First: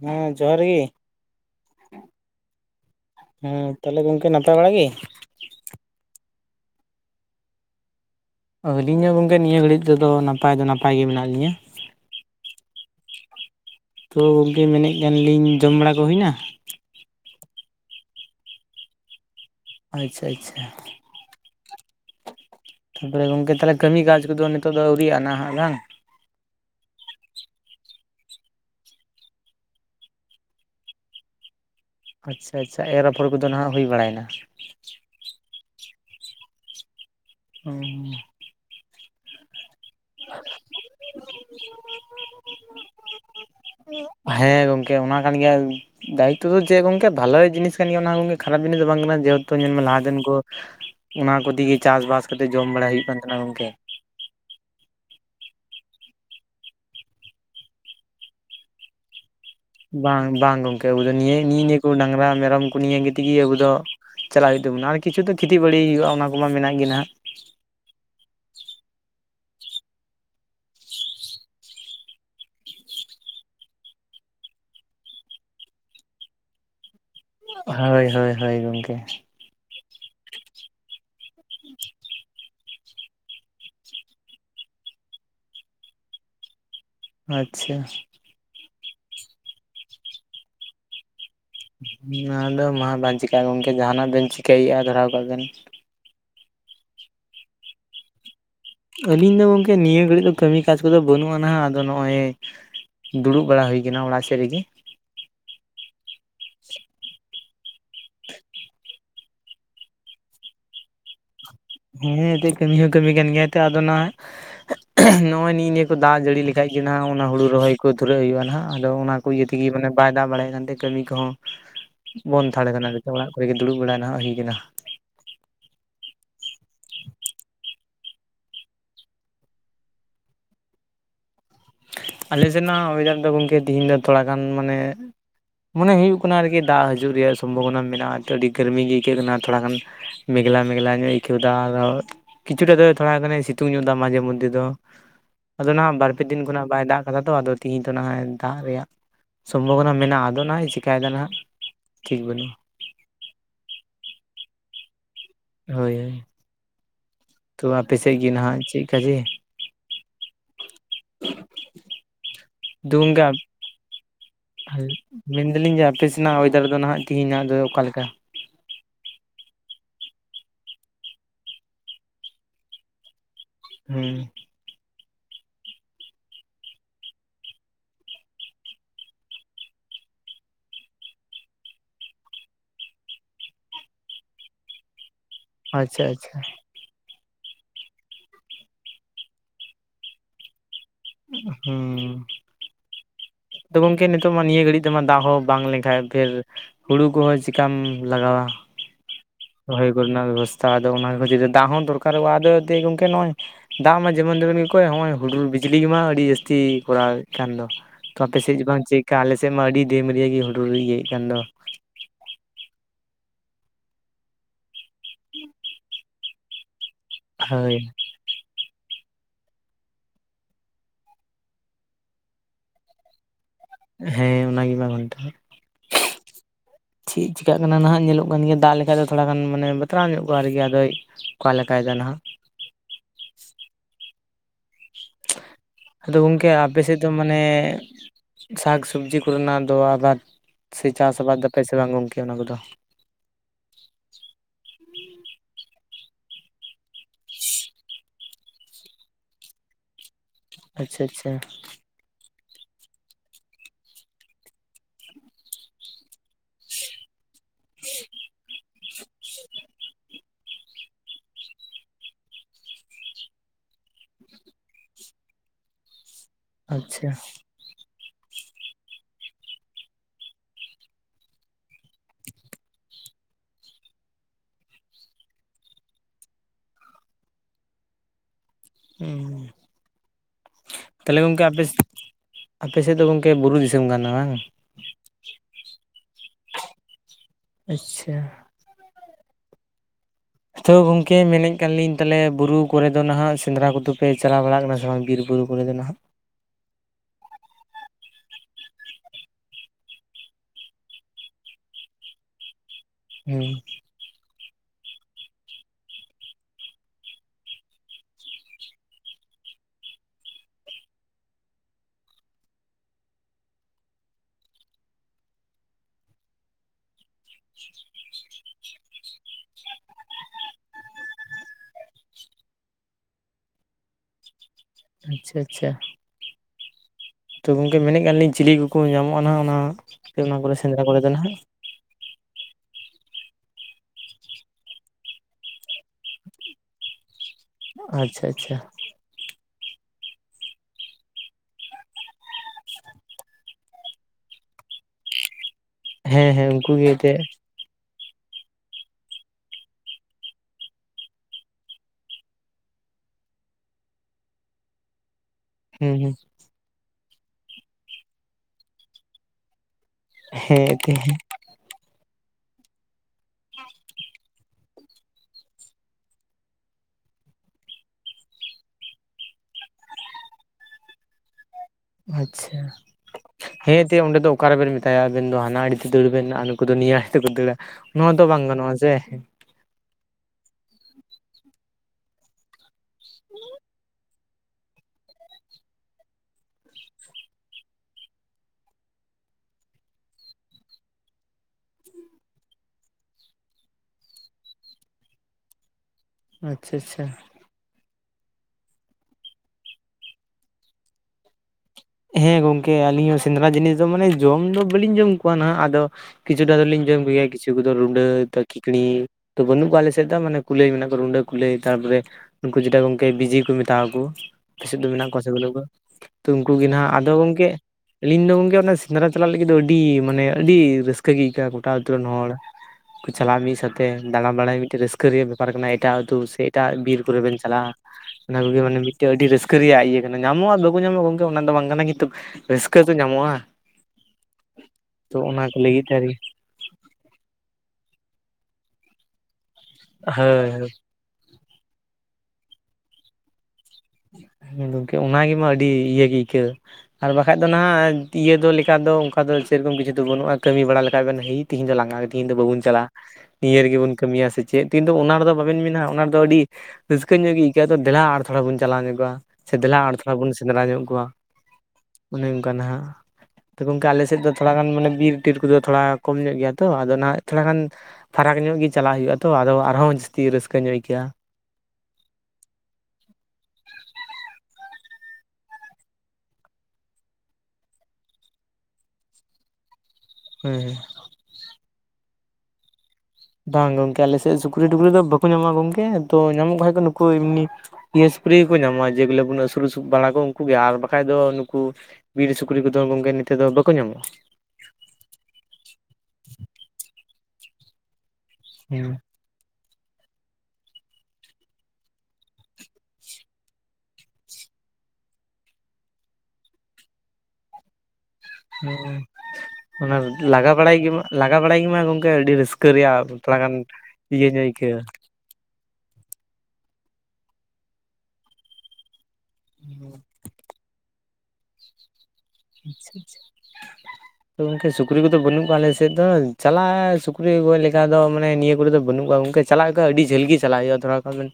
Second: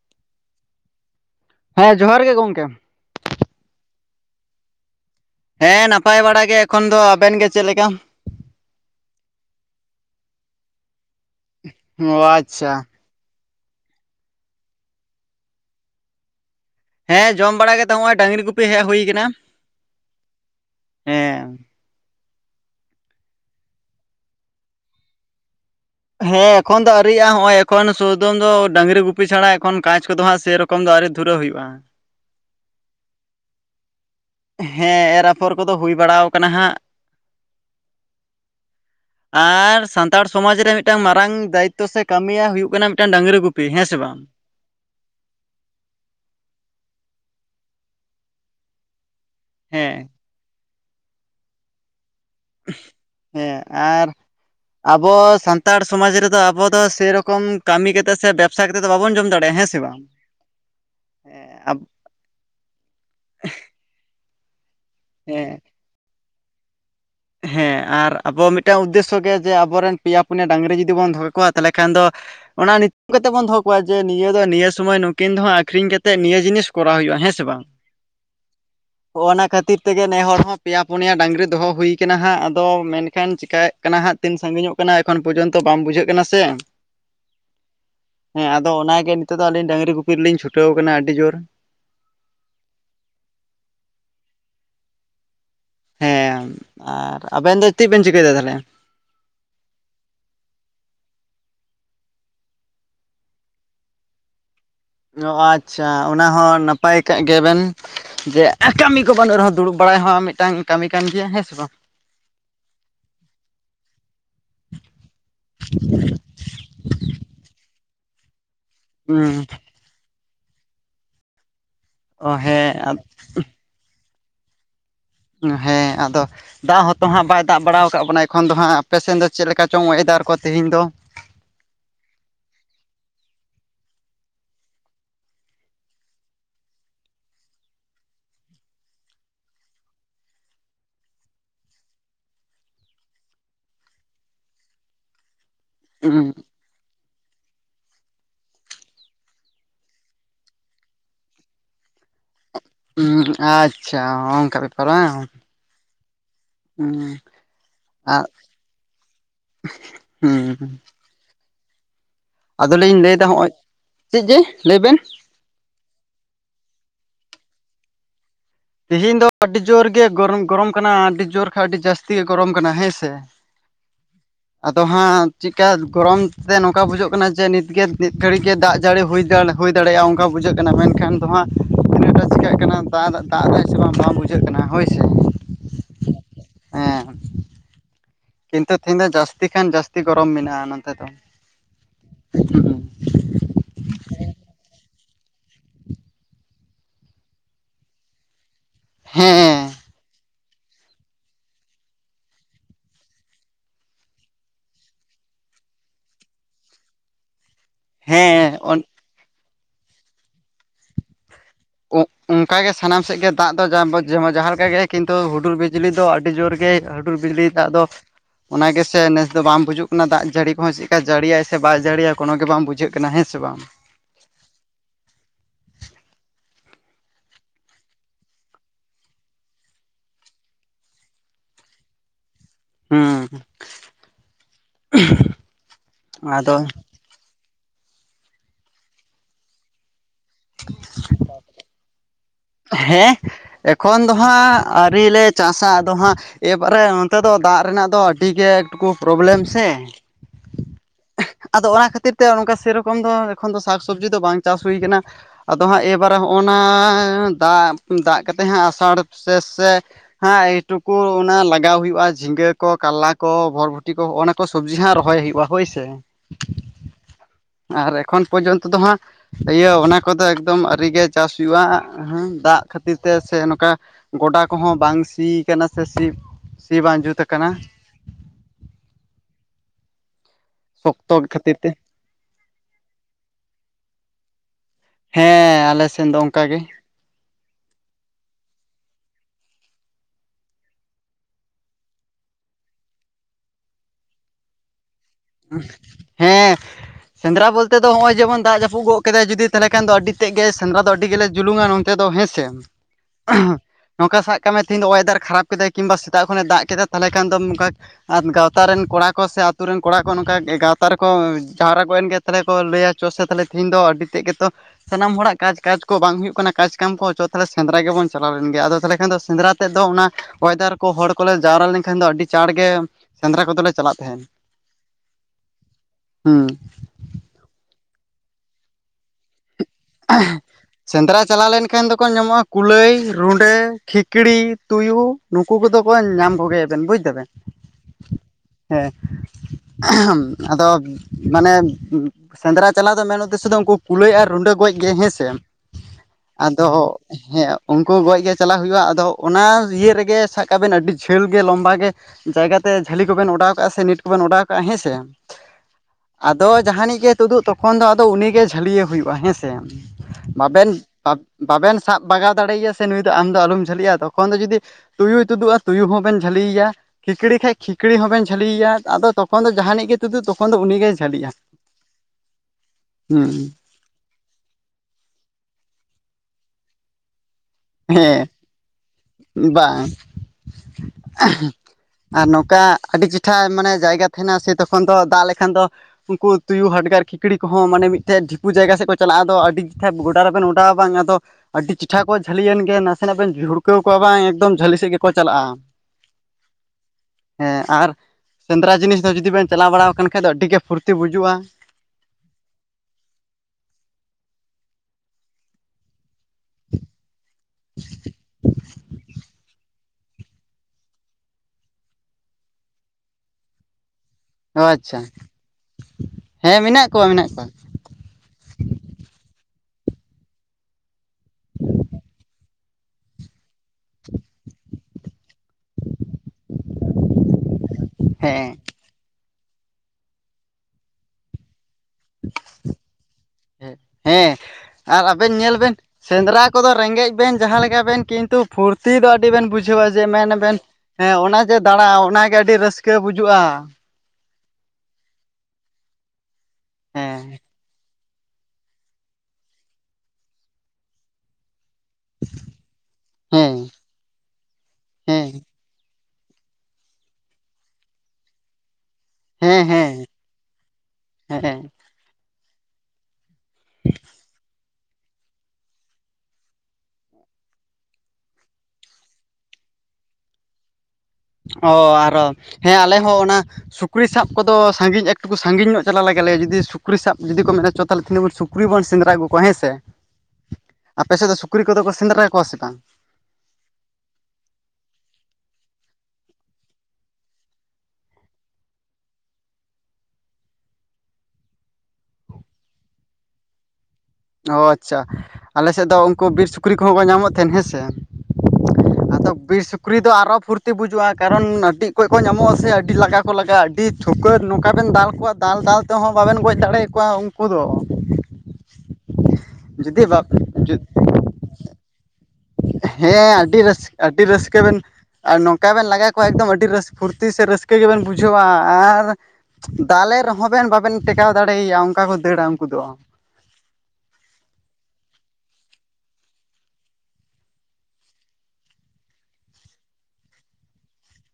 ᱦᱮᱸ ᱡᱚᱦᱟᱨ ᱜᱮ? ᱦᱮᱸ ᱡᱚᱦᱟᱨ ᱜᱮ ᱜᱚᱝᱠᱮ᱾ ᱦᱮᱸ ᱛᱟᱦᱚᱞᱮ ᱜᱚᱝᱠᱮ ᱱᱟᱯᱟᱭ ᱵᱟᱲᱟ ᱜᱮ? ᱦᱮᱸ ᱱᱟᱯᱟᱭ ᱵᱟᱲᱟ ᱜᱮ, ᱮᱠᱷᱚᱱ ᱫᱚ ᱟᱵᱮᱱ ᱜᱮ ᱪᱮᱫ ᱞᱮᱠᱟ? ᱟᱹᱞᱤᱧ ᱦᱚᱸ ᱜᱚᱝᱠᱮ ᱱᱤᱭᱟᱹ ᱜᱷᱟᱹᱲᱤᱡ ᱛᱮᱫᱚ᱾ ᱱᱟᱯᱟᱭ ᱫᱚ ᱱᱟᱯᱟᱭ ᱜᱮ ᱢᱮᱱᱟᱜ ᱞᱤᱧᱟᱹ᱾ ᱚ ᱟᱪᱪᱷᱟ ᱛᱚ ᱜᱚᱝᱠᱮ ᱢᱮᱱᱮᱫ ᱠᱟᱱᱞᱤᱤᱧ, ᱡᱚᱢ ᱵᱟᱲᱟ ᱠᱚ ᱦᱩᱭᱱᱟ? ᱦᱮᱸ ᱡᱚᱢ ᱵᱟᱲᱟ ᱜᱮᱟ ᱱᱚᱜᱼᱚᱭ ᱰᱟᱜᱽᱨᱤ ᱜᱩᱯᱤ ᱦᱮᱡ ᱦᱩᱭ ᱠᱟᱱᱟ᱾ ᱟᱪᱪᱷᱟ ᱟᱪᱪᱷᱟ ᱦᱮᱸ᱾ ᱛᱟᱯᱚᱨᱮ ᱜᱚᱝᱠᱮ ᱛᱟᱦᱚᱞᱮ ᱠᱟᱹᱢᱤ ᱠᱟᱡᱽ ᱠᱚᱼᱫᱚ ᱱᱤᱛᱚᱜ ᱫᱚ ᱟᱹᱣᱨᱤᱜᱼᱟ, ᱱᱟᱦᱟᱜ ᱵᱟᱝ? ᱦᱮᱸ ᱮᱠᱷᱚᱱ ᱫᱚ ᱟᱹᱣᱨᱤᱭᱟᱜᱼᱟ ᱾ ᱦᱚᱸᱜ ᱚᱭ ᱮᱠᱷᱚᱱ ᱥᱳᱣᱫᱚᱢ ᱫᱚ ᱰᱟᱹᱜᱽᱨᱤ ᱜᱩᱯᱤ ᱪᱷᱟᱲᱟ᱾ ᱮᱠᱷᱚᱱ ᱠᱟᱡ ᱠᱚᱼᱫᱚ ᱦᱟᱸᱜ ᱥᱮᱨᱚᱠᱚᱢ ᱠᱚᱢ ᱫᱚ ᱟᱹᱣᱨᱤ ᱫᱷᱽᱩᱨᱟᱹᱣ ᱦᱩᱭᱩᱜᱼᱟ᱾ ᱟᱪᱪᱷᱟ, ᱟᱪᱪᱷᱟ ᱮᱨ ᱟᱯᱷᱚᱨ ᱠᱚᱼᱫᱚ ᱱᱟᱜᱷ ᱦᱩᱭ ᱵᱟᱲᱟᱭᱮᱱᱟ᱾ ᱦᱮᱸ ᱮᱨ ᱟᱯᱷᱚᱨ ᱠᱚᱼᱫᱚ ᱦᱩᱭ ᱵᱟᱲᱟᱣ ᱟᱠᱟᱱᱟ ᱦᱟᱸᱜ᱾ ᱚ ᱦᱚᱸ᱾ ᱟᱨ ᱥᱟᱱ ᱥᱟᱱᱛᱟᱲ ᱥᱚᱢᱟᱡᱽ ᱨᱮ ᱢᱤᱫᱴᱟᱝ ᱢᱟᱨᱟᱝ ᱫᱟᱭᱤᱛᱛᱚ ᱥᱮ ᱠᱟᱹᱢᱤᱭᱟᱹ ᱦᱩᱭᱩᱜ ᱠᱟᱱᱟ ᱢᱤᱫᱴᱟᱝ ᱰᱟᱝᱨᱤ ᱜᱩᱯᱤ ᱦᱮᱸ ᱥᱮ ᱵᱟᱝ? ᱚᱸ ᱦᱮᱸ ᱜᱚᱝᱠᱮ ᱾ ᱜᱚᱢᱠᱮ ᱚᱱᱟ ᱠᱟᱱ ᱜᱮᱭᱟ ᱫᱟᱭᱤᱛᱛᱚ ᱫᱚ ᱡᱮ ᱜᱚᱝᱠᱮ ᱵᱷᱟᱞᱮ ᱡᱤᱱᱤᱥ ᱠᱟᱱ ᱜᱮᱭᱟ ᱚᱱᱟ ᱜᱚᱢᱠᱮ ᱠᱷᱟᱨᱟᱯ ᱡᱤᱱᱤᱥ ᱫᱚ ᱵᱟᱝ ᱠᱟᱱᱟ ᱡᱮᱦᱮᱛᱩ᱾ ᱛᱚ ᱧᱮᱞ ᱢᱮ ᱞᱟᱦᱟ ᱦᱮᱸ ᱫᱮᱱ ᱠᱚ ᱚᱱᱟ ᱠᱚ ᱛᱮᱜᱮ ᱪᱟᱥ ᱵᱟᱥ ᱾ ᱦᱮᱸ ᱟᱨ ᱟᱵᱚ ᱥᱟᱱᱛᱟᱲ ᱥᱚᱢᱟᱡᱽ ᱨᱮᱫᱚ ᱟᱵᱚ ᱫᱚ ᱥᱮᱨᱚᱠᱚᱢ ᱠᱟᱹᱢᱤ ᱠᱟᱛᱮᱫ ᱥᱮ ᱵᱮᱵᱽᱥᱟ ᱠᱟᱛᱮᱫ ᱫᱚ ᱵᱟᱵᱚᱱ ᱡᱚᱢ ᱫᱟᱲᱮᱭᱟᱜᱼᱟ ᱦᱮᱸ ᱥᱮ ᱵᱟᱝ ᱵᱟᱝ ᱜᱚᱝᱠᱮ ᱟᱵᱩ ᱫᱚ ᱱᱤᱭᱟᱹ ᱦᱮᱸ ᱱᱤᱜ ᱟᱵ ᱱᱤᱭᱟᱹ ᱠᱚ ᱰᱟᱝᱨᱟ ᱢᱮᱨᱚᱢ ᱠᱚ ᱱᱤᱭᱟᱹᱜᱮ ᱛᱮᱜᱮ ᱟᱵᱚᱫᱚ ᱫᱚ ᱪᱟᱞᱟᱜ ᱦᱩᱭᱩᱜ ᱛᱟᱵᱚᱱᱟ ᱟᱨ ᱠᱤᱪᱷᱩ ᱫᱚ ᱦᱮᱸ ᱠᱷᱮᱛᱤ ᱵᱟᱹᱲᱤ ᱦᱩᱭᱩᱜᱼᱟ ᱚᱱᱟ ᱠᱚᱢᱟ ᱢᱮᱱᱟᱜ ᱜᱮ ᱱᱟᱦᱟᱜ ᱾ ᱦᱮᱸ ᱟᱨ ᱟᱵᱚ ᱢᱤᱫᱴᱟᱱ ᱩᱫᱽᱫᱮᱥᱥᱚ ᱜᱮ ᱡᱮ ᱟᱵᱚᱨᱮᱱ ᱯᱮᱭᱟ ᱯᱩᱱᱭᱟᱹ ᱰᱟᱝᱨᱤ ᱡᱩᱫᱤ ᱵᱚᱱ ᱫᱚᱦᱚ ᱠᱮᱠᱚᱣᱟ ᱛᱟᱦᱚᱞᱮ ᱠᱷᱟᱱ ᱫᱚ ᱚᱱᱟ ᱧᱤᱛᱩᱢ ᱠᱟᱛᱮ ᱵᱚᱱ ᱫᱚᱦᱚ ᱠᱚᱣᱟ ᱡᱮ ᱱᱤᱭᱟᱹ ᱫᱚ ᱱᱤᱭᱟᱹ ᱥᱚᱢᱚᱭ ᱱᱩᱠᱤᱱ ᱫᱚ ᱱᱟᱜᱷ ᱟᱠᱷᱨᱤᱧ ᱠᱟᱛᱮᱜ ᱱᱤᱭᱟᱹ ᱡᱤᱱᱤᱥ ᱠᱚᱨᱟᱣ ᱦᱩᱭᱩᱜᱼᱟ ᱦᱮᱸ ᱥᱮ ᱵᱟᱝ, ᱦᱳᱭ ᱦᱳᱭ ᱦᱳᱭ ᱜᱚᱝᱠᱮ ᱚᱱᱟ ᱠᱷᱟᱹᱛᱤᱨ ᱛᱮᱜᱮ ᱱᱮᱦᱚᱲ ᱦᱚᱸ ᱯᱮᱭᱟ ᱯᱩᱱᱭᱟ ᱰᱟᱝᱨᱤ ᱫᱚᱦᱚ ᱦᱩᱭ [unintelligible] ᱦᱟᱸᱜ ᱟᱫᱚ ᱢᱮᱱᱠᱷᱟᱱ ᱪᱤᱠᱟᱭᱮᱫ ᱠᱟᱱᱟ ᱦᱟᱸᱜ ᱛᱤᱱ ᱥᱟᱺᱜᱤᱧᱚᱜ ᱠᱟᱱᱟ ᱮᱠᱷᱚᱱ ᱯᱚᱨᱡᱚᱱᱛᱚ ᱵᱟᱢ ᱵᱩᱡᱷᱟᱹᱜ ᱠᱟᱱᱟ ᱥᱮ᱾ ᱟᱪᱪᱷᱟ ᱾ ᱦᱮᱸ ᱟᱫᱚ ᱚᱱᱟᱜᱮ ᱱᱤᱛᱚᱜ ᱫᱚ ᱟᱹᱞᱤᱧ ᱰᱟᱝᱨᱤ ᱜᱩᱯᱤ ᱨᱮᱞᱤᱧ ᱪᱷᱩᱟᱹᱣ ᱟᱠᱟᱱᱟ ᱟᱹᱰᱤ ᱡᱳᱨ᱾ ᱱᱚᱣᱟ ᱫᱚ ᱢᱟ ᱵᱟᱝ ᱪᱤᱠᱟᱹᱜᱼᱟ ᱜᱚᱢᱠᱮ ᱡᱟᱦᱟᱱᱟᱜ ᱵᱮᱱ ᱪᱤᱠᱟᱹᱭᱮᱫᱼᱟ ᱫᱷᱚᱨᱟᱣ ᱠᱟᱜ ᱵᱮᱱ᱾ ᱦᱮᱸ ᱟᱨ ᱟᱵᱮᱱ ᱫᱚ ᱛᱮᱫ ᱵᱮᱱ ᱪᱤᱠᱟᱹᱭᱮᱫᱟ ᱛᱟᱦᱞᱮ ᱟᱹᱞᱤᱧ ᱫᱚ ᱜᱚᱝᱠᱮ ᱱᱤᱭᱟᱹ ᱜᱷᱟᱹᱲᱤᱡ ᱫᱚ ᱠᱟᱹᱢᱤ ᱠᱟᱡᱽ ᱠᱚᱫᱚ ᱵᱟᱹᱱᱩᱜ ᱟ ᱱᱟᱦᱟᱜ ᱟᱫᱚ ᱱᱚᱜᱼᱚᱭ ᱫᱩᱲᱩᱵ ᱵᱟᱲᱟ ᱦᱩᱭ ᱟᱠᱟᱱᱟ ᱚᱲᱟᱜ ᱥᱮᱫ ᱨᱮᱜᱮ᱾ ᱚ ᱟᱪᱪᱷᱟ ᱚᱱᱟ ᱦᱚᱸ ᱱᱟᱯᱟᱭ ᱠᱟᱜ ᱜᱮᱭᱟ ᱵᱮᱱ᱾ ᱡᱮ ᱠᱟᱹᱢᱤ ᱠᱚ ᱵᱟᱹᱱᱩᱜ ᱨᱮᱦᱚᱸ ᱫᱩᱲᱩᱵ ᱵᱟᱲᱟᱭ ᱦᱚᱸ ᱢᱤᱫᱴᱟᱝ ᱠᱟᱹᱢᱤ ᱠᱟᱱ ᱜᱮᱭᱟ ᱦᱮᱸ ᱥᱮ ᱵᱟᱝ? ᱦᱮᱸ ᱮᱱᱛᱮᱫ ᱠᱟᱹᱢᱤ ᱦᱚᱸ ᱠᱟᱹᱢᱤ ᱠᱟᱱ ᱜᱮᱭᱟ ᱟᱫᱚ ᱱᱟᱦᱟᱜ [unintelligible] ᱱᱚᱜᱼᱚᱭ ᱱᱤᱜ ᱱᱤᱭᱟᱹ ᱠᱚ ᱫᱟᱜ ᱡᱟᱹᱲᱤ ᱞᱮᱠᱷᱟᱡ ᱜᱮ ᱱᱟᱜᱷ ᱚᱱᱟ ᱦᱩᱲᱩ ᱨᱚᱦᱚᱭ ᱠᱚ ᱫᱷᱩᱨᱟᱹᱜ ᱦᱩᱭᱩᱜᱼᱟ ᱱᱟᱜᱷ ᱟᱫᱚ ᱚᱱᱟ ᱠᱚ ᱤᱭᱟᱹ ᱛᱮᱜᱮ ᱢᱟᱱᱮ ᱵᱟᱭ ᱫᱟᱜ ᱵᱟᱲᱟᱭᱮᱫᱟ ᱠᱟᱱᱛᱮ ᱠᱟᱹᱢᱤ ᱠᱚᱦᱚᱸ ᱚ ᱵᱚᱱᱫ ᱛᱷᱟᱲ ᱟᱠᱟᱱᱟ ᱦᱮᱸ ᱱᱤᱛᱚᱜ ᱚᱲᱟᱜ ᱠᱚᱨᱮᱜᱮ ᱫᱩᱲᱩᱵ ᱵᱟᱲᱟ ᱱᱟᱜᱷ ᱦᱩᱭ ᱟᱠᱟᱱᱟ ᱾ ᱦᱮᱸ ᱟᱫᱚ᱾ ᱫᱟᱜ ᱦᱚᱸᱛᱚ ᱦᱟᱸᱜ ᱵᱟᱭ ᱫᱟᱜ ᱵᱟᱲᱟᱟᱣ ᱟᱠᱟᱫ ᱵᱚᱱᱟ ᱮᱠᱷᱚᱱ ᱫᱚ ᱦᱟᱸᱜ ᱟᱯᱮ ᱥᱮᱱ ᱫᱚ ᱪᱮᱫ ᱞᱮᱠᱟ ᱪᱚᱝ ᱚᱦᱮᱫᱟᱨ ᱠᱚ ᱛᱮᱦᱮᱧ ᱫᱚ? ᱟᱞᱮ ᱥᱮᱱᱟᱜ ᱚᱭᱮᱫᱟᱨ ᱫᱚ ᱜᱚᱢᱠᱮ ᱛᱤᱦᱤᱧ ᱫᱚ ᱛᱷᱚᱲᱟ ᱜᱟᱱ ᱢᱟᱱᱮ ᱢᱚᱱᱮ ᱦᱩᱭᱩᱜ ᱠᱟᱱᱟ ᱟᱨᱠᱤ ᱫᱟᱜ ᱦᱤᱡᱩᱜ ᱨᱮᱭᱟᱜ ᱥᱚᱢᱵᱷᱚᱵᱚᱱᱟ ᱢᱮᱱᱟᱜᱼᱟ ᱟᱹᱰᱤ ᱜᱟᱨᱢᱤ ᱜᱮ ᱟᱹᱭᱠᱟᱹᱜ ᱠᱟᱱᱟ ᱛᱷᱚᱲᱟ ᱜᱟᱱ ᱢᱮᱜᱷᱞᱟ ᱢᱮᱜᱷᱞᱟ ᱧᱚᱜ ᱟᱹᱭᱠᱟᱹᱣᱮᱫᱟ ᱟᱫᱚ ᱠᱤᱪᱷᱩ ᱴᱟᱜ ᱫᱚ ᱛᱷᱚᱲᱟ ᱜᱟᱱᱮ ᱥᱤᱛᱩᱝ ᱧᱚᱜ ᱮᱫᱟ ᱢᱟᱡᱷᱮ ᱢᱚᱫᱽᱫᱷᱮ ᱫᱚ ᱟᱫᱚ ᱱᱟᱜᱷ ᱵᱟᱨ ᱯᱮ ᱱᱟᱜ ᱵᱟᱭ ᱫᱟᱜ ᱠᱟᱫᱟ ᱛᱚ ᱟᱫᱚ ᱛᱤᱦᱤᱧ ᱛᱚ ᱱᱟ ᱫᱟᱜ ᱨᱮᱭᱟᱜ ᱥᱚᱢᱵᱷᱟᱵᱚᱱᱟ ᱢᱮᱱᱟᱜᱼᱟ ᱟᱫᱚ ᱱᱟᱜᱷ ᱪᱤᱠᱟᱹᱭᱮᱫᱟ ᱱᱟᱜᱷ ᱴᱷᱤᱠ ᱵᱟᱹᱱᱩᱜᱼᱟ᱾ ᱟᱪᱪᱷᱟ ᱚᱱᱠᱟ ᱵᱮᱯᱟᱨ ᱵᱟᱝ? ᱦᱳᱭ ᱦᱳᱭ ᱾ ᱦᱩᱸ ᱛᱚ ᱟᱯᱮ ᱥᱮᱫ ᱜᱮ ᱱᱟᱜᱷ ᱪᱮᱫ ᱠᱟ ᱡᱮ? [inaudible] ᱫᱩ ᱟᱫᱚᱞᱤᱧ ᱜᱚᱝᱠᱮ ᱞᱟᱹᱭᱮᱫᱟ ᱦᱚᱸᱜᱼᱚᱭ ᱪᱮᱫ ᱡᱮ ᱞᱟᱹᱭᱵᱤᱱ ᱢᱮᱱᱫᱟᱞᱤᱧ ᱡᱮ ᱟᱯᱮ ᱥᱮᱱᱟᱜ ᱚᱭᱮᱫᱟᱨ ᱫᱚ ᱱᱟᱜᱷ ᱛᱤᱦᱮᱧᱟᱜ ᱫᱚ ᱚᱠᱟᱞᱮᱠᱟ? ᱛᱤᱦᱤᱧ ᱫᱚ ᱟᱹᱰᱤ ᱡᱳᱨ ᱜᱮ ᱜᱚᱨᱚᱢ ᱜᱚᱨᱚᱢ ᱠᱟᱱᱟ ᱟᱹᱰᱤ ᱡᱳᱨ ᱠᱷᱟᱱ ᱟᱹᱰᱤ ᱡᱟᱹᱥᱛᱤ ᱜᱮ ᱜᱚᱨᱚᱢ ᱠᱟᱱᱟ ᱦᱮᱸ ᱥᱮ [unintelligible] ᱦᱩᱸ᱾ ᱟᱫᱚ ᱦᱟᱸᱜ ᱪᱮᱫᱠᱟ ᱜᱚᱨᱚᱢ ᱛᱮ ᱱᱚᱝᱠᱟ ᱵᱩᱡᱟᱹᱜ ᱠᱟᱱᱟ ᱡᱮ ᱱᱤᱛᱜᱮ ᱱᱤᱛ ᱜᱷᱟᱹᱲᱤᱡ ᱜᱮ ᱫᱟᱜ ᱡᱟᱹᱲᱤ ᱦᱩᱭ ᱫᱟᱲᱮ ᱦᱩᱭ ᱫᱟᱲᱮᱭᱟᱜᱼᱟ ᱚᱱᱠᱟ ᱵᱩᱡᱷᱟᱹᱜ ᱠᱟᱱᱟ ᱢᱮᱱᱠᱷᱟᱱ ᱫᱚ ᱦᱟᱸᱜ ᱛᱤᱱᱟᱹᱜ ᱴᱟᱜ ᱪᱤᱠᱟᱹᱜ ᱠᱟᱱᱟ ᱾ [unintelligible] ᱫᱟᱜ ᱫᱟᱭ ᱥᱮ ᱵᱟᱝ ᱵᱟᱝ ᱵᱩᱡᱷᱟᱹᱜ ᱠᱟᱱᱟ ᱦᱳᱩᱥᱮ ᱾ ᱟᱪᱪᱷᱟ ᱟᱪᱪᱷᱟ ᱾ ᱦᱮᱸ ᱾ ᱠᱤᱸᱛᱩ ᱛᱮᱦᱤᱧ ᱫᱚ ᱡᱟᱹᱥᱛᱤ ᱠᱷᱟᱱ ᱡᱟᱹᱥᱛᱤ ᱜᱚᱨᱚᱢ ᱢᱮᱱᱟᱜᱼᱟ ᱱᱚᱱᱛᱮ ᱫᱚ᱾ ᱩᱸᱜ, ᱦᱩᱸ, ᱛᱚ ᱜᱚᱝᱠᱮ ᱱᱤᱛᱚᱜ ᱢᱟ ᱱᱤᱭᱟᱹ ᱜᱷᱟᱹᱲᱤᱡ ᱛᱮᱢᱟ ᱫᱟᱜ ᱦᱚᱸ ᱵᱟᱝ ᱞᱮᱝᱠᱷᱟᱡ ᱳᱠᱮᱫ ᱦᱩᱲᱩ ᱠᱚᱦᱚᱸ ᱪᱮᱠᱟᱢ ᱞᱟᱜᱟᱣᱟ, ᱦᱮᱸ ᱨᱚᱦᱚᱭ ᱠᱚᱨᱮᱱᱟᱜ ᱵᱮᱵᱚᱥ- ᱛᱟ, ᱫᱚ ᱚᱱᱟ ᱜᱮ ᱡᱩᱫᱤ ᱫᱟᱜ ᱦᱚᱸ ᱫᱚᱨᱠᱟᱨᱚᱜᱼᱟ ᱟᱫᱚ ᱡᱩᱫᱤ ᱜᱚᱝᱠᱮ ᱱᱚᱜᱼᱚᱭ ᱫᱟᱜ ᱢᱟ ᱡᱮᱢᱚᱱ ᱛᱮᱢᱚᱱ ᱜᱮᱠᱚ ᱦᱚᱸᱜᱼᱚᱭ ᱦᱩᱰᱩᱨ ᱵᱤᱡᱽᱞᱤ ᱜᱮᱢᱟ ᱟᱹᱰᱤ ᱡᱟᱹᱥᱛᱤ ᱠᱚᱨᱟᱣ ᱮᱫ ᱠᱟᱱ ᱫᱚ᱾ ᱛᱚ ᱟᱯᱮᱥᱮᱡ ᱦᱮᱸ ᱵᱟᱝ ᱪᱮᱠᱼᱟ, ᱟᱞᱮᱥᱮᱫ ᱢᱟ ᱟᱹᱰᱤ ᱰᱮᱢ ᱨᱮᱭᱟᱜ ᱜᱮ ᱦᱩᱰᱩᱨ ᱤᱭᱟᱹ ᱭᱮᱜ ᱠᱟᱱ ᱫᱚ᱾ ᱚᱸᱜ, ᱚᱸᱠᱟ ᱜᱮ ᱥᱟᱱᱟᱢ ᱥᱮᱜ ᱜᱮ ᱫᱟᱜ ᱫᱚ ᱡᱟᱦᱟᱸ ᱵᱚᱱ ᱡᱚᱢᱼᱟ, ᱡᱟᱦᱟᱸ ᱞᱮᱠᱟ ᱜᱮ ᱠᱤᱸᱛᱩ ᱦᱩᱰᱩᱨ ᱵᱤᱡᱽᱞᱤ ᱫᱚ ᱟᱹᱰᱤ ᱡᱳᱨ ᱜᱮᱭ ᱦᱩᱰᱩᱨ ᱵᱤᱡᱽᱞᱤ ᱭᱮᱫᱟᱭ, ᱦᱳᱭ ᱟᱫᱚ ᱚᱱᱟ ᱜᱮᱥᱮ ᱱᱮᱥ ᱫᱚ ᱵᱟᱢ ᱵᱩᱡᱩᱜ ᱠᱟᱱᱟ, ᱫᱟᱜ ᱡᱟᱹᱲᱤ ᱠᱚᱦᱚᱸ ᱪᱮᱜ ᱠᱟ ᱡᱟᱹᱲᱤᱭᱟᱭ ᱥᱮ ᱵᱟᱭ ᱡᱟᱹᱲᱤᱭᱟᱭ ᱠᱚᱱᱳ ᱜᱮ ᱵᱟᱢ ᱵᱩᱡᱷᱟᱹᱜ ᱠᱟᱱᱟ, ᱦᱮᱸ ᱥᱮ ᱵᱟᱝ? ᱦᱮᱸ ᱚᱱᱟ ᱜᱮ ᱵᱟ ᱜᱷᱚᱱᱴᱟ᱾ ᱪᱮᱜ ᱪᱮᱠᱟᱹᱜ ᱠᱟᱱᱟ ᱱᱷᱟᱸᱜ ᱧᱮᱞᱚᱜ ᱠᱟᱱ ᱜᱮᱭᱟ, ᱫᱟᱜ ᱞᱮᱠᱷᱟᱡ ᱫᱚ ᱛᱷᱚᱲᱟ ᱜᱟᱱ ᱢᱟᱱᱮ ᱵᱟᱛᱨᱟᱣ ᱧᱚᱜ ᱠᱚᱜᱼᱟ ᱟᱨᱠᱤ ᱟᱫᱚᱭ ᱚᱠᱟ ᱞᱮᱠᱟ ᱭᱮᱫᱟᱭ ᱱᱷᱟᱸᱜ? ᱦᱩᱸ, ᱟᱫᱚ ᱜᱚᱝᱠᱮ ᱟᱯᱮᱥᱮᱫ ᱫᱚ ᱢᱟᱱᱮ ᱥᱟᱠ ᱥᱚᱵᱽᱡᱤ ᱠᱚᱨᱮᱱᱟᱜ ᱫᱚ ᱟᱵᱟᱫ ᱥᱮ ᱪᱟᱥ ᱟᱵᱟᱫᱽ ᱮᱫᱟ ᱯᱮᱥᱮ ᱵᱟᱝ ᱜᱚᱝᱠᱮ ᱚᱱᱟ ᱠᱚᱫᱚ? ᱦᱮᱸ ᱮᱠᱷᱚᱱ ᱫᱚ ᱦᱟᱸᱜ ᱟᱹᱶᱨᱤ ᱞᱮ ᱪᱟᱸᱥᱼᱟ ᱟᱫᱚ ᱦᱟᱸᱜ ᱮ ᱵᱟᱨᱮ ᱱᱚᱛᱮ ᱫᱚ ᱫᱟᱜ ᱨᱮᱱᱟᱜ ᱫᱚ ᱟᱹᱰᱤ ᱜᱮ ᱮᱠ ᱴᱩᱠᱩ ᱯᱨᱚᱵᱽᱞᱮᱢ ᱥᱮ? ᱮᱸᱦ ᱟᱪᱪᱷᱟ ᱟᱪᱪᱷᱟ ᱟᱫᱚ ᱚᱱᱟ ᱠᱷᱟᱹᱛᱤᱨ ᱛᱮᱭᱟᱜ ᱱᱚᱝᱠᱟ ᱥᱮ ᱨᱚᱠᱚᱢ ᱫᱚ ᱮᱠᱷᱚᱱ ᱫᱚ ᱥᱟᱠ ᱥᱚᱵᱽᱡᱤ ᱫᱚ ᱵᱟᱝ ᱪᱟᱥ ᱦᱩᱭ ᱟᱠᱟᱱᱟ᱾ ᱟᱫᱚ ᱦᱟᱸᱜ ᱮᱵᱟᱨᱮ ᱦᱚᱸᱜᱼᱚᱻᱱᱟ ᱫᱟᱸᱜ ᱫᱟᱸᱜ ᱠᱟᱛᱮᱜ ᱦᱟᱸᱜ ᱟᱥᱟᱬ ᱥᱮ ᱥᱮ ᱦᱮᱸ ᱮᱭ ᱴᱩᱠᱩ ᱚᱱᱟ ᱞᱟᱜᱟᱣ ᱦᱩᱭᱩᱜᱼᱟ, ᱡᱷᱤᱸᱜᱟᱹ ᱠᱚ, ᱠᱟᱨᱞᱟ ᱠᱚ, ᱵᱷᱚᱨᱵᱷᱚᱴᱤ ᱠᱚ, ᱦᱚᱸᱜᱼᱚᱼᱱᱟ ᱠᱚ ᱥᱚᱵᱽᱡᱤ ᱦᱟᱸᱜ ᱨᱚᱦᱚᱭ ᱦᱩᱭᱩᱜᱼᱟ ᱦᱳᱭ ᱥᱮ? ᱟᱪᱪᱷᱟ᱾ ᱟᱨ ᱮᱠᱷᱚᱱ ᱯᱚᱡᱚᱝᱛᱚ ᱫᱚ ᱦᱟᱸᱜ ᱤᱭᱟᱹ ᱚᱱᱟ ᱠᱚᱫᱚ ᱮᱠᱫᱚᱢ ᱟᱹᱣᱨᱤᱜᱮ ᱪᱟᱥ ᱦᱩᱭᱩᱜᱼᱟ᱾ ᱦᱮᱸ ᱫᱟᱜ ᱠᱷᱟᱹᱛᱤᱨ ᱛᱮ ᱥᱮ ᱱᱚᱠᱟ ᱜᱚᱰᱟ ᱠᱚᱦᱚᱸ ᱵᱟᱝ ᱥᱤ ᱠᱟᱱᱟ ᱥᱮ ᱥᱤ ᱥᱤ ᱵᱟᱝ ᱡᱩᱛ ᱠᱟᱱᱟ, ᱦᱩᱸ, ᱛᱟᱦᱮᱞᱮ ᱥᱚᱠᱛᱚ ᱜᱚᱝᱠᱮ ᱠᱷᱟᱹᱛᱤᱨ ᱛᱮ ᱟᱯᱮᱥᱮᱡ ᱟᱯᱮ ᱥᱮᱫ ᱫᱚ ᱜᱚᱝᱠᱮ ᱵᱩᱨᱩ ᱫᱤᱥᱚᱢ ᱠᱟᱱᱟ ᱵᱟᱝ? ᱦᱮᱸ ᱟᱞᱮᱥᱮᱱ ᱫᱚ ᱚᱸᱠᱟ ᱜᱮ᱾ ᱟᱪᱪᱷᱟ, ᱛᱷᱚ ᱜᱚᱝᱠᱮ ᱢᱮᱱᱮᱫ ᱠᱟᱱᱟ ᱞᱤᱧ ᱛᱟᱦᱮᱞᱮ ᱵᱩᱨᱩ ᱠᱚᱨᱮ ᱫᱚ ᱱᱷᱟᱸᱜ ᱥᱮᱸᱫᱽᱨᱟ ᱠᱚᱫᱚ ᱯᱮ ᱪᱟᱞᱟᱣ ᱵᱟᱲᱟᱜ ᱠᱟᱱᱟ ᱥᱮ ᱵᱟᱝ ᱵᱤᱨ ᱵᱩᱨᱩ ᱠᱚᱨᱮ ᱟᱸᱦ, [inaudible] ᱥᱮᱸᱫᱽᱨᱟ ᱵᱚᱞᱛᱮ ᱫᱚ ᱦᱚᱸᱜᱼᱚᱭ ᱡᱮᱢᱚᱱ ᱫᱟᱜ ᱡᱟᱹᱯᱩᱜ ᱠᱮᱫᱟᱭ ᱡᱩᱫᱤ ᱛᱟᱦᱮᱞᱮ ᱠᱷᱟᱱ ᱟᱹᱰᱤ ᱛᱮᱜ ᱜᱮ ᱥᱮᱸᱫᱽᱨᱟ ᱫᱚ ᱟᱹᱰᱤ ᱜᱮᱞᱮ ᱡᱩᱞᱩᱝᱼᱟ ᱱᱚᱝ- ᱱᱚᱛᱮ ᱫᱚ ᱦᱮᱸᱥᱮ, [unintelligible] ᱦᱩᱸ ᱱᱚᱝᱠᱟ ᱥᱟᱵ ᱠᱟᱜ ᱢᱮ ᱛᱮᱦᱤᱧ ᱫᱚ ᱚᱭᱫᱟᱨ ᱠᱷᱟᱨᱟᱯ ᱠᱮᱫᱟᱭ ᱠᱤᱢ ᱵᱟ ᱥᱮᱛᱟᱜ ᱠᱷᱚᱱᱮ ᱫᱟᱜ ᱠᱮᱫᱟ ᱛᱟᱦᱚᱞᱮ ᱠᱷᱟᱱ ᱫᱚ ᱱᱚᱝᱠᱟ ᱟᱫ ᱜᱟᱶᱛᱟ ᱨᱮᱱ ᱠᱚᱲᱟ ᱠᱚ ᱥᱮ ᱟᱹᱛᱩ ᱨᱮᱱ ᱠᱚᱲᱟ ᱠᱚ ᱱᱚᱠᱟ ᱜᱮ ᱜᱟᱶᱛᱟ ᱨᱮᱠᱚ ᱡᱟᱣᱨᱟ ᱜᱚᱜ ᱮᱱ ᱜᱮ, ᱛᱟᱦᱮᱞᱮ ᱠᱚ ᱞᱟᱹᱭᱟ ᱪᱚ ᱥᱮ ᱛᱟᱦᱮᱞᱮ ᱛᱮᱦᱤᱧ ᱫᱚ ᱟᱹᱰᱤ ᱛᱮᱜ ᱜᱮᱛᱚ ᱥᱟᱱᱟᱢ ᱦᱚᱲᱟᱜ ᱠᱟᱡᱽ ᱠᱟᱡᱽ ᱠᱚ ᱵᱟᱝ ᱦᱩᱭᱩᱜ ᱠᱟᱱᱟ, ᱠᱟᱡᱽ ᱠᱟᱢ ᱠᱚ ᱪᱚ ᱛᱟᱦᱮᱞᱮ ᱥᱮᱸᱫᱽᱨᱟ ᱜᱮᱵᱚᱱ ᱪᱟᱞᱟᱣ ᱞᱮᱱ ᱜᱮ, ᱟᱫᱚ ᱛᱟᱦᱮᱞᱮ ᱠᱷᱟᱱ ᱫᱚ ᱥᱮᱸᱫᱽᱨᱟ ᱛᱮᱫ ᱫᱚ ᱚᱱᱟ ᱚᱭᱮᱫᱟᱨ ᱠᱚ ᱦᱚᱲ ᱠᱚᱞᱮ ᱡᱟᱣᱨᱟ ᱞᱮᱝᱠᱷᱟᱱ ᱫᱚ ᱟᱹᱰᱤ ᱪᱟᱲ ᱜᱮ ᱥᱮᱸᱫᱽᱨᱟ ᱠᱚᱫᱚ ᱞᱮ ᱪᱟᱞᱟᱜ ᱛᱟᱦᱮᱸᱱ᱾ ᱟᱪᱪᱷᱟ ᱟᱪᱪᱷᱟ᱾ ᱦᱩᱸ᱾ ᱛᱚ ᱜᱚᱢᱠᱮ ᱢᱮᱱᱮᱫ ᱠᱟᱱᱞᱤᱧ ᱪᱤᱞᱤ ᱠᱚᱠᱚ ᱧᱟᱢᱚᱜᱼᱟ ᱚᱱᱟ ᱚᱱᱟ ᱠᱚᱨᱮ ᱠᱚᱨᱮ ᱫᱚ ᱥᱮᱸᱫᱽᱨᱟ ᱱᱟᱦᱟᱜ ᱪᱟᱞᱟᱣ ᱞᱮᱱᱟ ᱮᱠᱷᱮᱱ ᱫᱚᱠᱚ ᱧᱟᱢᱚᱜ-ᱟ ᱠᱩᱞᱟᱹᱭ ᱨᱩᱸᱰᱟᱹ ᱠᱷᱤᱠᱲᱤ ᱛᱩᱭᱩ ᱱᱩᱠᱩ ᱠᱚᱫᱚ ᱠᱚ ᱧᱟᱢ ᱠᱚ ᱜᱮᱭᱟ᱾ ᱵᱮᱱ ᱵᱩᱡ ᱫᱟᱵᱮᱱ ᱟᱪᱪᱷᱟ ᱟᱪᱪᱷᱟ ᱦᱮᱸ, ᱟᱫᱚ ᱢᱟᱱᱮ ᱥᱮᱸᱫᱽᱨᱟ ᱪᱟᱞᱟᱣ ᱫᱚ ᱢᱮᱱ ᱩᱫᱽᱫᱮᱥᱥᱚ ᱫᱚ ᱩᱱᱠᱩ ᱠᱩᱞᱟᱹᱭ ᱟᱨ ᱨᱩᱸᱰᱟᱹ ᱜᱚᱡ ᱜᱮ ᱦᱮᱸᱥᱮ, ᱦᱮᱸ ᱦᱮᱸ ᱟᱫᱚ ᱩᱱᱠᱩ ᱜᱮ ᱮᱱᱛᱮᱫ ᱦᱮᱸ ᱩᱱᱠᱩ ᱜᱚᱡ ᱜᱮ ᱪᱟᱞᱟᱜ ᱦᱩᱭᱩᱜ-ᱟ ᱟᱫᱚ ᱚᱱᱟ ᱤᱭᱟᱹ ᱨᱮᱜᱮ ᱥᱟᱵ ᱠᱟᱜᱵᱤᱱ ᱟᱹᱰᱤ ᱡᱷᱟᱹᱞ ᱜᱮ ᱞᱚᱢᱵᱟ ᱜᱮ ᱡᱟᱭᱜᱟᱛᱮ ᱡᱷᱟᱹᱞᱤ ᱠᱚᱵᱮᱱ ᱚᱰᱟᱣ ᱠᱟᱜ-ᱟ ᱥᱮ ᱱᱮᱴ ᱠᱚᱵᱮᱱ ᱚᱰᱟᱣ ᱠᱟᱜ-ᱟ ᱦᱮᱸ ᱥᱮ ᱦᱮᱸ ᱦᱮᱸ ᱟᱫᱚ ᱡᱟᱦᱟᱸᱱᱤᱡ ᱜᱮ ᱛᱩᱫᱩᱜ ᱛᱚᱠᱷᱚᱱ ᱫᱚ ᱟᱫᱚ ᱩᱱᱤᱜᱮ ᱡᱷᱟᱹᱞᱤᱭᱮ ᱦᱩᱭᱩᱜ-ᱟ ᱦᱮᱸᱥᱮ, ᱦᱮᱸ ᱵᱟᱵᱮᱱ ᱮᱱᱛᱮ ᱦᱮᱸ ᱵᱟᱵᱮᱱ ᱥᱟᱵ ᱵᱟᱜᱟᱣ ᱫᱟᱲᱮᱭᱟᱭᱟ ᱥᱮ ᱱᱩᱭ ᱫᱚ ᱟᱢ ᱫᱚ ᱟᱞᱚᱢ ᱡᱷᱟᱹᱞᱤᱜ-ᱟ ᱛᱚᱠᱷᱚᱱ ᱫᱚ ᱡᱩᱫᱤ ᱛᱩᱭᱩᱭ ᱛᱩᱫᱩᱜ-ᱟ ᱛᱩᱭᱩ ᱦᱚᱸᱵᱤᱱ ᱡᱷᱟᱞᱤᱭᱮᱭᱟ, ᱠᱷᱤᱠᱲᱤ ᱠᱷᱟᱡ ᱠᱷᱤᱠᱲᱤ ᱦᱚᱸᱵᱮᱱ ᱡᱷᱟᱹᱞᱤᱭᱮᱭᱟ ᱟᱫᱚ ᱛᱚᱠᱷᱚᱱ ᱫᱚ ᱡᱟᱦᱟᱸᱱᱤᱡ ᱜᱮ ᱛᱩᱫᱩᱜ ᱛᱚᱠᱷᱚᱱ ᱫᱚ ᱩᱱᱤᱜᱮ ᱡᱷᱟᱹᱞᱤᱜ-ᱟ᱾ ᱟᱪᱪᱷᱟ ᱾ ᱦᱮᱸ ᱛᱮ ᱚᱸᱰᱮ ᱫᱚ ᱚᱠᱟᱨᱮ ᱵᱮᱱ ᱢᱮᱛᱟᱭᱟ ᱟᱵᱮᱱ ᱫᱚ ᱦᱟᱱᱟ ᱟᱲᱤᱛᱮ ᱫᱟᱹᱲ ᱵᱮᱱ ᱟᱨ ᱱᱩᱠᱩ ᱫᱚ ᱱᱤᱭᱟᱹ ᱟᱲᱤ ᱛᱮᱠᱚ ᱫᱟᱹᱲᱟ᱾ ᱱᱚᱣᱟ ᱫᱚ ᱦᱮᱸ ᱵᱟᱝ ᱜᱟᱱᱚᱜ-ᱟ ᱡᱮ, ᱵᱟᱝ ᱾ ᱟᱨ ᱱᱚᱝᱠᱟ ᱟᱹᱰᱤ ᱪᱮᱴᱷᱟ ᱢᱟᱱᱮ ᱡᱟᱭᱜᱟ ᱛᱟᱦᱮᱸᱱᱟ ᱥᱮ ᱛᱚᱠᱷᱚᱱ ᱫᱚ ᱫᱟᱜ ᱞᱮᱠᱷᱟᱱ ᱫᱚ ᱩᱱᱠᱩ ᱛᱩᱭᱩ ᱦᱟᱰᱜᱟᱨ ᱠᱷᱤᱠᱲᱤ ᱠᱚᱦᱚᱸ ᱢᱟᱱᱮ ᱢᱤᱫᱴᱮᱡ ᱰᱷᱤᱯᱩ ᱡᱟᱭᱜᱟ ᱥᱮᱫ ᱠᱚ ᱪᱟᱞᱟᱜ-ᱟ ᱟᱫᱚ ᱟᱹᱰᱤᱛᱷᱟ ᱜᱩᱰᱟ ᱨᱮᱵᱮᱱ ᱚᱰᱟᱣ ᱵᱟᱝ ᱟᱫᱚ ᱟᱹᱰᱤ ᱪᱤᱴᱴᱷᱟ ᱠᱚ ᱡᱷᱟᱹᱞᱤᱭᱮᱱ ᱜᱮ ᱱᱟᱥᱮᱱᱟᱜ ᱵᱮᱱ ᱡᱷᱩᱲᱠᱟᱹᱣ ᱠᱚᱣᱟ ᱵᱟᱝ ᱮᱠᱫᱚᱢ ᱡᱷᱟᱹᱞᱤ ᱥᱮᱫ ᱜᱮᱠᱩ ᱪᱟᱞᱟᱜ-ᱟ᱾ ᱟᱪᱪᱷᱟ ᱟᱪᱪᱷᱟ ᱾ ᱦᱮᱸ ᱟᱨ ᱥᱮᱸᱫᱽᱨᱟ ᱡᱤᱱᱤᱥ ᱫᱚ ᱡᱩᱫᱤ ᱵᱮᱱ ᱪᱟᱞᱟᱣ ᱵᱟᱲᱟ ᱟᱠᱟᱱ ᱠᱷᱟᱡ ᱫᱚ ᱟᱹᱰᱤ ᱜᱮ ᱯᱷᱩᱨᱛᱤ ᱵᱩᱡᱩᱜ-ᱟ ᱾ ᱦᱮᱸ ᱜᱚᱝᱠᱮ ᱟᱹᱞᱤᱧ ᱦᱚᱸ ᱥᱮᱸᱫᱽᱨᱟ ᱡᱤᱱᱤᱥ ᱫᱚ ᱢᱟᱱᱮ ᱡᱚᱢ ᱫᱚ ᱵᱟᱹᱞᱤᱧ ᱡᱚᱢ ᱠᱚᱣᱟ ᱱᱟᱦᱟᱜ ᱟᱫᱚ ᱠᱤᱪᱷᱩᱴᱟ ᱫᱚᱞᱤᱧ ᱡᱚᱢ ᱠᱚ ᱜᱮᱭᱟ ᱠᱤᱪᱷᱩᱫᱚ ᱨᱩᱸᱰᱟᱹ ᱛᱚ ᱠᱷᱤᱠᱲᱤ ᱛᱚ ᱵᱟᱹᱱᱩᱜ ᱠᱚᱣᱟ ᱟᱞᱮ ᱥᱮᱫ ᱫᱚ ᱢᱟᱱᱮ, ᱠᱩᱞᱟᱹᱭ ᱢᱮᱱᱟᱜ ᱠᱚᱣᱟ ᱨᱩᱸᱰᱟᱹ ᱠᱩᱞᱟᱹᱭ ᱛᱟᱨᱯᱚᱨᱮ ᱩᱱᱠᱩ ᱡᱮᱴᱟ ᱜᱚᱝᱠᱮ ᱵᱤᱡᱤ ᱠᱚ ᱢᱮᱛᱟᱣᱟ ᱠᱩ ᱾ ᱚ ᱟᱯᱮ ᱥᱮᱫ ᱫᱚ ᱟᱪᱪᱷᱟ ᱢᱤᱱᱟᱜ ᱠᱚᱣᱟ ᱥᱮ ᱵᱟᱱᱩᱜ ᱠᱩᱣᱟ ᱛᱚ ᱩᱱᱠᱩ ᱦᱮᱸ ᱜᱮ ᱦᱟᱸᱜ ᱢᱮᱱᱟᱜ ᱠᱚᱣᱟ ᱟᱫᱚ ᱢᱮᱱᱟᱜ ᱠᱚᱣᱟ ᱜᱚᱝᱠᱮ ᱟᱹᱞᱤᱧ ᱫᱚ ᱜᱚᱝᱠᱮ ᱚᱱᱟ ᱥᱮᱸᱫᱽᱨᱟ ᱪᱟᱞᱟᱜ ᱞᱟᱹᱜᱤᱫ ᱫᱚ ᱟᱹᱰᱤ ᱢᱟᱱᱮ ᱟᱹᱰᱤ ᱨᱟᱹᱥᱠᱟᱹ ᱜᱮ ᱟᱹᱭᱠᱟᱹᱜ-ᱟ ᱜᱚᱴᱟ ᱟᱛᱩ ᱨᱮᱱ ᱦᱚᱲ, ᱪᱟᱞᱟᱜ-ᱟ ᱢᱤᱫ ᱥᱟᱛᱮ ᱫᱟᱬᱟ ᱵᱟᱲᱟᱭ ᱢᱤᱫᱴᱮᱡ ᱨᱟᱹᱥᱠᱟᱹ ᱨᱮᱭᱟᱜ ᱵᱮᱯᱟᱨ ᱠᱟᱱᱟ ᱮᱴᱟᱜ ᱟᱹᱛᱩ ᱥᱮ ᱮᱴᱟᱜ ᱵᱤᱨ ᱠᱚᱨᱮ ᱵᱮᱱ ᱪᱟᱞᱟᱜ-ᱟ᱾ ᱚᱱᱟ ᱦᱮᱸ ᱠᱩᱜᱮ ᱢᱟᱱᱮ ᱢᱤᱫᱴᱮᱡ ᱟᱹᱰᱤ ᱨᱟᱹᱥᱠᱟᱹ ᱨᱮᱭᱟᱜ ᱤᱭᱟᱹ ᱠᱟᱱᱟ ᱧᱟᱢᱚᱜ-ᱟ ᱟᱨ ᱵᱟᱠᱩ ᱧᱟᱢᱚᱜ-ᱟ ᱜᱚᱝᱠᱮ ᱚᱱᱟ ᱫᱚ ᱵᱟᱝ ᱠᱟᱱᱟ ᱠᱤᱱᱛᱩ ᱨᱟᱹᱥᱠᱟᱹ ᱫᱚ ᱧᱟᱢᱚᱜᱼᱟ ᱦᱮᱸ ᱟᱨ ᱛᱚ ᱟᱵᱮᱱ ᱚᱱᱟ ᱧᱮᱞ ᱠᱚ ᱵᱮᱱ ᱞᱟᱹᱜᱤᱫ ᱛᱮ ᱟᱨᱠᱤ ᱥᱮᱸᱫᱽᱨᱟ ᱠᱚᱫᱚ ᱨᱮᱸᱜᱮᱡ ᱵᱮᱱ ᱡᱟᱦᱟᱸ ᱞᱮᱠᱟ ᱵᱮᱱ ᱠᱤᱱᱛᱩ ᱯᱷᱩᱨᱛᱤ ᱫᱚ ᱟᱰᱤ ᱵᱮᱱ ᱵᱩᱡᱷᱟᱹᱣᱟ ᱡᱮ ᱢᱮᱱ ᱟᱵᱮᱱ, ᱦᱳᱭ ᱦᱮᱸ ᱚᱱᱟ ᱡᱮ ᱫᱟᱬᱟ ᱚᱱᱟᱜᱮ ᱟᱹᱰᱤ ᱨᱟᱹᱥᱠᱟᱹ ᱵᱩᱡᱩᱜ-ᱟ ᱾ ᱜᱚᱝᱠᱮ ᱚᱱᱟᱜᱮ ᱢᱟ ᱟᱹᱰᱤ ᱤᱭᱟᱹᱜᱮ ᱟᱹᱭᱠᱟᱹᱜ ᱟᱨ ᱦᱮᱸ ᱵᱟᱠᱷᱟᱡ ᱫᱚ ᱱᱟᱦᱟᱜ ᱤᱭᱟᱹ ᱫᱚ ᱞᱮᱠᱟ ᱫᱚ ᱚᱱᱠᱟ ᱫᱚ ᱥᱮ ᱨᱚᱠᱚᱢ ᱠᱤᱪᱷᱩ ᱫᱚ ᱵᱟᱹᱱᱩᱜ-ᱟ ᱠᱟᱹᱢᱤ ᱵᱟᱲᱟ ᱞᱮᱠᱷᱟᱱ ᱵᱮᱱ ᱦᱤᱡ ᱛᱤᱦᱤᱧ ᱫᱚ ᱞᱟᱸᱜᱟ ᱛᱤᱦᱤᱧ ᱫᱚ ᱵᱟᱵᱩᱱ ᱪᱟᱞᱟᱜ-ᱟ᱾ ᱦᱮᱸ ᱱᱤᱭᱟᱹ ᱨᱮᱜᱮ ᱵᱚᱱ ᱠᱟᱹᱢᱤᱭᱟ ᱥᱮ ᱪᱮᱫ ᱠᱤᱱᱛᱩ ᱩᱱᱟ ᱦᱮᱸ ᱨᱮᱫᱚ ᱵᱟᱵᱮᱱ ᱢᱮᱱᱟ ᱩᱱᱟ ᱨᱮᱫᱚ ᱟᱹᱰᱤ ᱨᱟᱹᱥᱠᱟᱹ ᱧᱚᱜ ᱜᱮ ᱟᱹᱭᱠᱟᱹᱣ ᱛᱚ ᱫᱮᱞᱟ ᱟᱨ ᱛᱷᱚᱲᱟ ᱵᱚᱱ ᱪᱟᱞᱟᱣ ᱧᱚᱜᱚᱜ-ᱟ ᱾ ᱥᱮ ᱦᱮᱸ ᱫᱮᱞᱟ ᱟᱨ ᱦᱮᱸ ᱛᱷᱚᱲᱟ ᱵᱩᱱ ᱥᱮᱸᱫᱽᱨᱟ ᱧᱚᱜ ᱠᱚᱣᱟ ᱦᱮᱸ ᱚᱱᱮ ᱩᱝᱠᱟ ᱦᱟᱸᱜ ᱛᱚ ᱜᱚᱝᱠᱮ ᱟᱞᱮ ᱥᱮᱫ ᱫᱚ ᱛᱷᱚᱲᱟ ᱜᱟᱱ ᱢᱟᱱᱮ ᱵᱤᱨ ᱴᱤᱨ ᱠᱚᱫᱚ ᱛᱷᱚᱲᱟ ᱠᱚᱢ ᱧᱚᱜ ᱜᱮᱭᱟ ᱛᱚ ᱟᱫᱚ ᱚᱱᱟ ᱱᱟᱦᱟᱜ ᱛᱷᱚᱲᱟ ᱜᱟᱱ ᱯᱷᱟᱨᱟᱠ ᱧᱚᱜ ᱜᱤ ᱪᱟᱞᱟᱜ ᱦᱩᱭᱩᱜ-ᱟ ᱛᱚ ᱟᱫᱚ ᱟᱨᱦᱚᱸ ᱡᱟᱹᱥᱛᱤ ᱨᱟᱹᱥᱠᱟᱹ ᱧᱚᱜ ᱟᱹᱭᱠᱟᱹᱜ-ᱟ ᱾ ᱚ ᱟᱨᱚ ᱦᱮᱸ ᱟᱞᱮ ᱦᱚᱸ ᱚᱱᱟ ᱥᱩᱠᱨᱤ ᱥᱟᱵ ᱠᱚᱫᱚ ᱥᱟᱸᱜᱤᱧ ᱮᱠ ᱴᱩᱠᱩ ᱥᱟᱸᱜᱤᱧ ᱧᱚᱜ ᱪᱟᱞᱟ ᱞᱟᱜᱟ ᱟᱞᱮᱭᱟ ᱡᱩᱫᱤ ᱥᱩᱠᱨᱤ ᱥᱟᱵ ᱡᱩᱫᱤ ᱠᱚ ᱢᱮᱱᱟ ᱪᱚ ᱛᱟᱦᱞᱮ ᱵᱚᱱ ᱥᱩᱠ ᱥᱩᱠᱨᱤ ᱵᱚᱱ ᱥᱮᱸᱫᱽᱨᱟ ᱟᱹᱜᱩ ᱠᱚᱣᱟ ᱦᱮᱸᱥᱮ᱾ ᱦᱮᱸ ᱟᱯᱮ ᱥᱮᱫ ᱫᱚ ᱥᱩᱠᱨᱤ ᱠᱚᱫᱚ ᱠᱚ ᱥᱮᱸᱫᱽᱨᱟ ᱠᱚᱣᱟ ᱥᱮ ᱵᱟᱝ? ᱵᱟᱝ ᱜᱚᱝᱠᱮ ᱟᱞᱮ ᱥᱮᱫ ᱥᱩᱠᱨᱤ ᱴᱩᱠᱨᱤ ᱫᱚ ᱵᱟᱠᱩ ᱧᱟᱢᱚᱜ-ᱟ ᱜᱚᱝᱠᱮ, ᱛᱚ ᱧᱟᱢᱚᱜ ᱠᱷᱟᱡ ᱠᱚ ᱱᱩᱠᱩ ᱮᱢᱱᱤᱼᱼ ᱤᱭᱟᱹ ᱥᱩᱠᱨᱤ ᱜᱮ ᱠᱚ ᱧᱟᱢᱚᱜ-ᱟ ᱡᱮ ᱵᱚᱞᱮ ᱵᱩᱱ ᱟᱹᱥᱩᱞ ᱟᱹᱥᱩᱞ ᱵᱟᱲᱟ ᱠᱚ ᱩᱱᱠᱩ ᱜᱮ ᱟᱨ ᱵᱟᱠᱷᱟᱡ ᱫᱚ ᱱᱩᱠᱩᱼᱼ ᱵᱤᱨ ᱥᱩᱠᱨᱤ ᱠᱚᱫᱚ ᱜᱚᱝᱠᱮ ᱱᱚᱛᱮ ᱫᱚ ᱵᱟᱠᱚ ᱧᱟᱢᱚᱜ-ᱟ ᱾ ᱚ ᱟᱪᱪᱷᱟ, ᱟᱞᱮ ᱥᱮᱫ ᱫᱚ ᱩᱱᱠᱩ ᱵᱤᱨ ᱥᱩᱠᱨᱤ ᱠᱚᱦᱚᱸ ᱠᱚ ᱧᱟᱢᱚᱜ ᱛᱟᱦᱮᱸᱱ ᱦᱮᱸ ᱥᱮ ᱾ ᱦᱩᱸ ᱾ ᱟᱫᱚ ᱵᱤᱨ ᱥᱩᱠᱨᱤ ᱫᱚ ᱟᱨᱚ ᱯᱷᱩᱨᱛᱤ ᱵᱩᱡᱩᱜ-ᱟ ᱠᱟᱨᱚᱱ ᱟᱹᱰᱤ ᱚᱠᱚᱡ ᱠᱚ ᱧᱟᱢᱚᱜ-ᱟ ᱥᱮ ᱟᱹᱰᱤ ᱞᱟᱜᱟᱼᱼ ᱠᱚ ᱞᱟᱜᱟᱜ-ᱟ, ᱟᱹᱰᱤ ᱴᱷᱩᱠᱟᱹᱨ ᱱᱚᱝᱠᱟ ᱵᱮᱱ ᱫᱟᱞ ᱠᱚᱣᱟ ᱫᱟᱞ ᱫᱟᱞ ᱛᱮᱦᱚᱸ ᱵᱟᱵᱤᱱ ᱜᱚᱡ ᱫᱟᱲᱮᱭᱟ ᱠᱚᱣᱟ ᱩᱱᱠᱩ ᱫᱚ ᱾ ᱦᱩᱸ, ᱚᱱᱟ ᱵᱟᱯ ᱞᱟᱜᱟ ᱵᱟᱲᱟᱭ ᱜᱮ ᱢᱟ ᱞᱟᱜᱟ ᱵᱟᱲᱟᱭ ᱜᱮ ᱢᱟ ᱜᱚᱝᱠᱮ ᱟᱹᱰᱤ ᱨᱟᱹᱥᱼᱼ ᱠᱟᱹ ᱨᱮᱭᱟᱜ ᱛᱷᱚᱲᱟ ᱦᱮᱸ ᱜᱟᱱ ᱟᱹᱰᱤ ᱨᱟᱹᱥᱠᱟᱹ ᱟᱹᱰᱤ ᱤᱭᱟᱹ ᱧᱚᱜ ᱨᱟᱹᱥᱠᱟᱹ ᱟᱹᱭᱠᱟᱹᱜ ᱵᱮᱱ ᱾ ᱟᱨ ᱱᱚᱝᱠᱟ ᱵᱮᱱ ᱞᱟᱜᱟ ᱠᱚᱣᱟ ᱮᱠᱫᱚᱢ ᱟᱹᱰᱤ ᱨᱟᱹᱥ ᱯᱷᱩᱨᱛᱤ ᱥᱮ ᱨᱟᱹᱥᱠᱟᱹ ᱜᱮᱵᱮᱱ ᱵᱩᱡᱷᱟᱹᱣᱟ ᱟᱨᱼᱼ ᱫᱟᱞᱮ ᱨᱮᱦᱚᱸ ᱵᱮᱱ ᱵᱟᱵᱮᱱ ᱴᱮᱠᱟᱣ ᱫᱟᱲᱮᱭ ᱭᱟ ᱚᱱᱠᱟ ᱠᱚᱼᱼ [unintelligible] ᱛᱚ ᱜᱚᱝᱠᱮ ᱥᱩᱠᱨᱤ ᱠᱚᱫᱚ ᱵᱟᱹᱱᱩᱜ ᱠᱚᱣᱟ ᱟᱞᱮ ᱥᱮᱫ ᱫᱚ, ᱪᱟᱞᱟᱜ-ᱟ ᱥᱩᱠᱨᱤ ᱜᱚᱡ ᱞᱮᱠᱟ ᱫᱚ ᱢᱟᱱᱮ ᱱᱤᱭᱟᱹ ᱠᱚᱨᱮ ᱫᱚ ᱵᱟᱹᱱᱩᱜ ᱠᱚᱣᱟ ᱜᱚᱝᱠᱮ ᱾ ᱪᱟᱞᱟᱜ ᱦᱩᱭᱩᱜ ᱠᱷᱟᱡ ᱟᱹᱰᱤ ᱡᱷᱟᱹᱞ ᱜᱤ ᱪᱟᱞᱟᱜ ᱦᱩᱭᱩᱜ-ᱟ, ᱛᱷᱚᱲᱟ ᱠᱷᱟᱡ ᱢᱮᱱ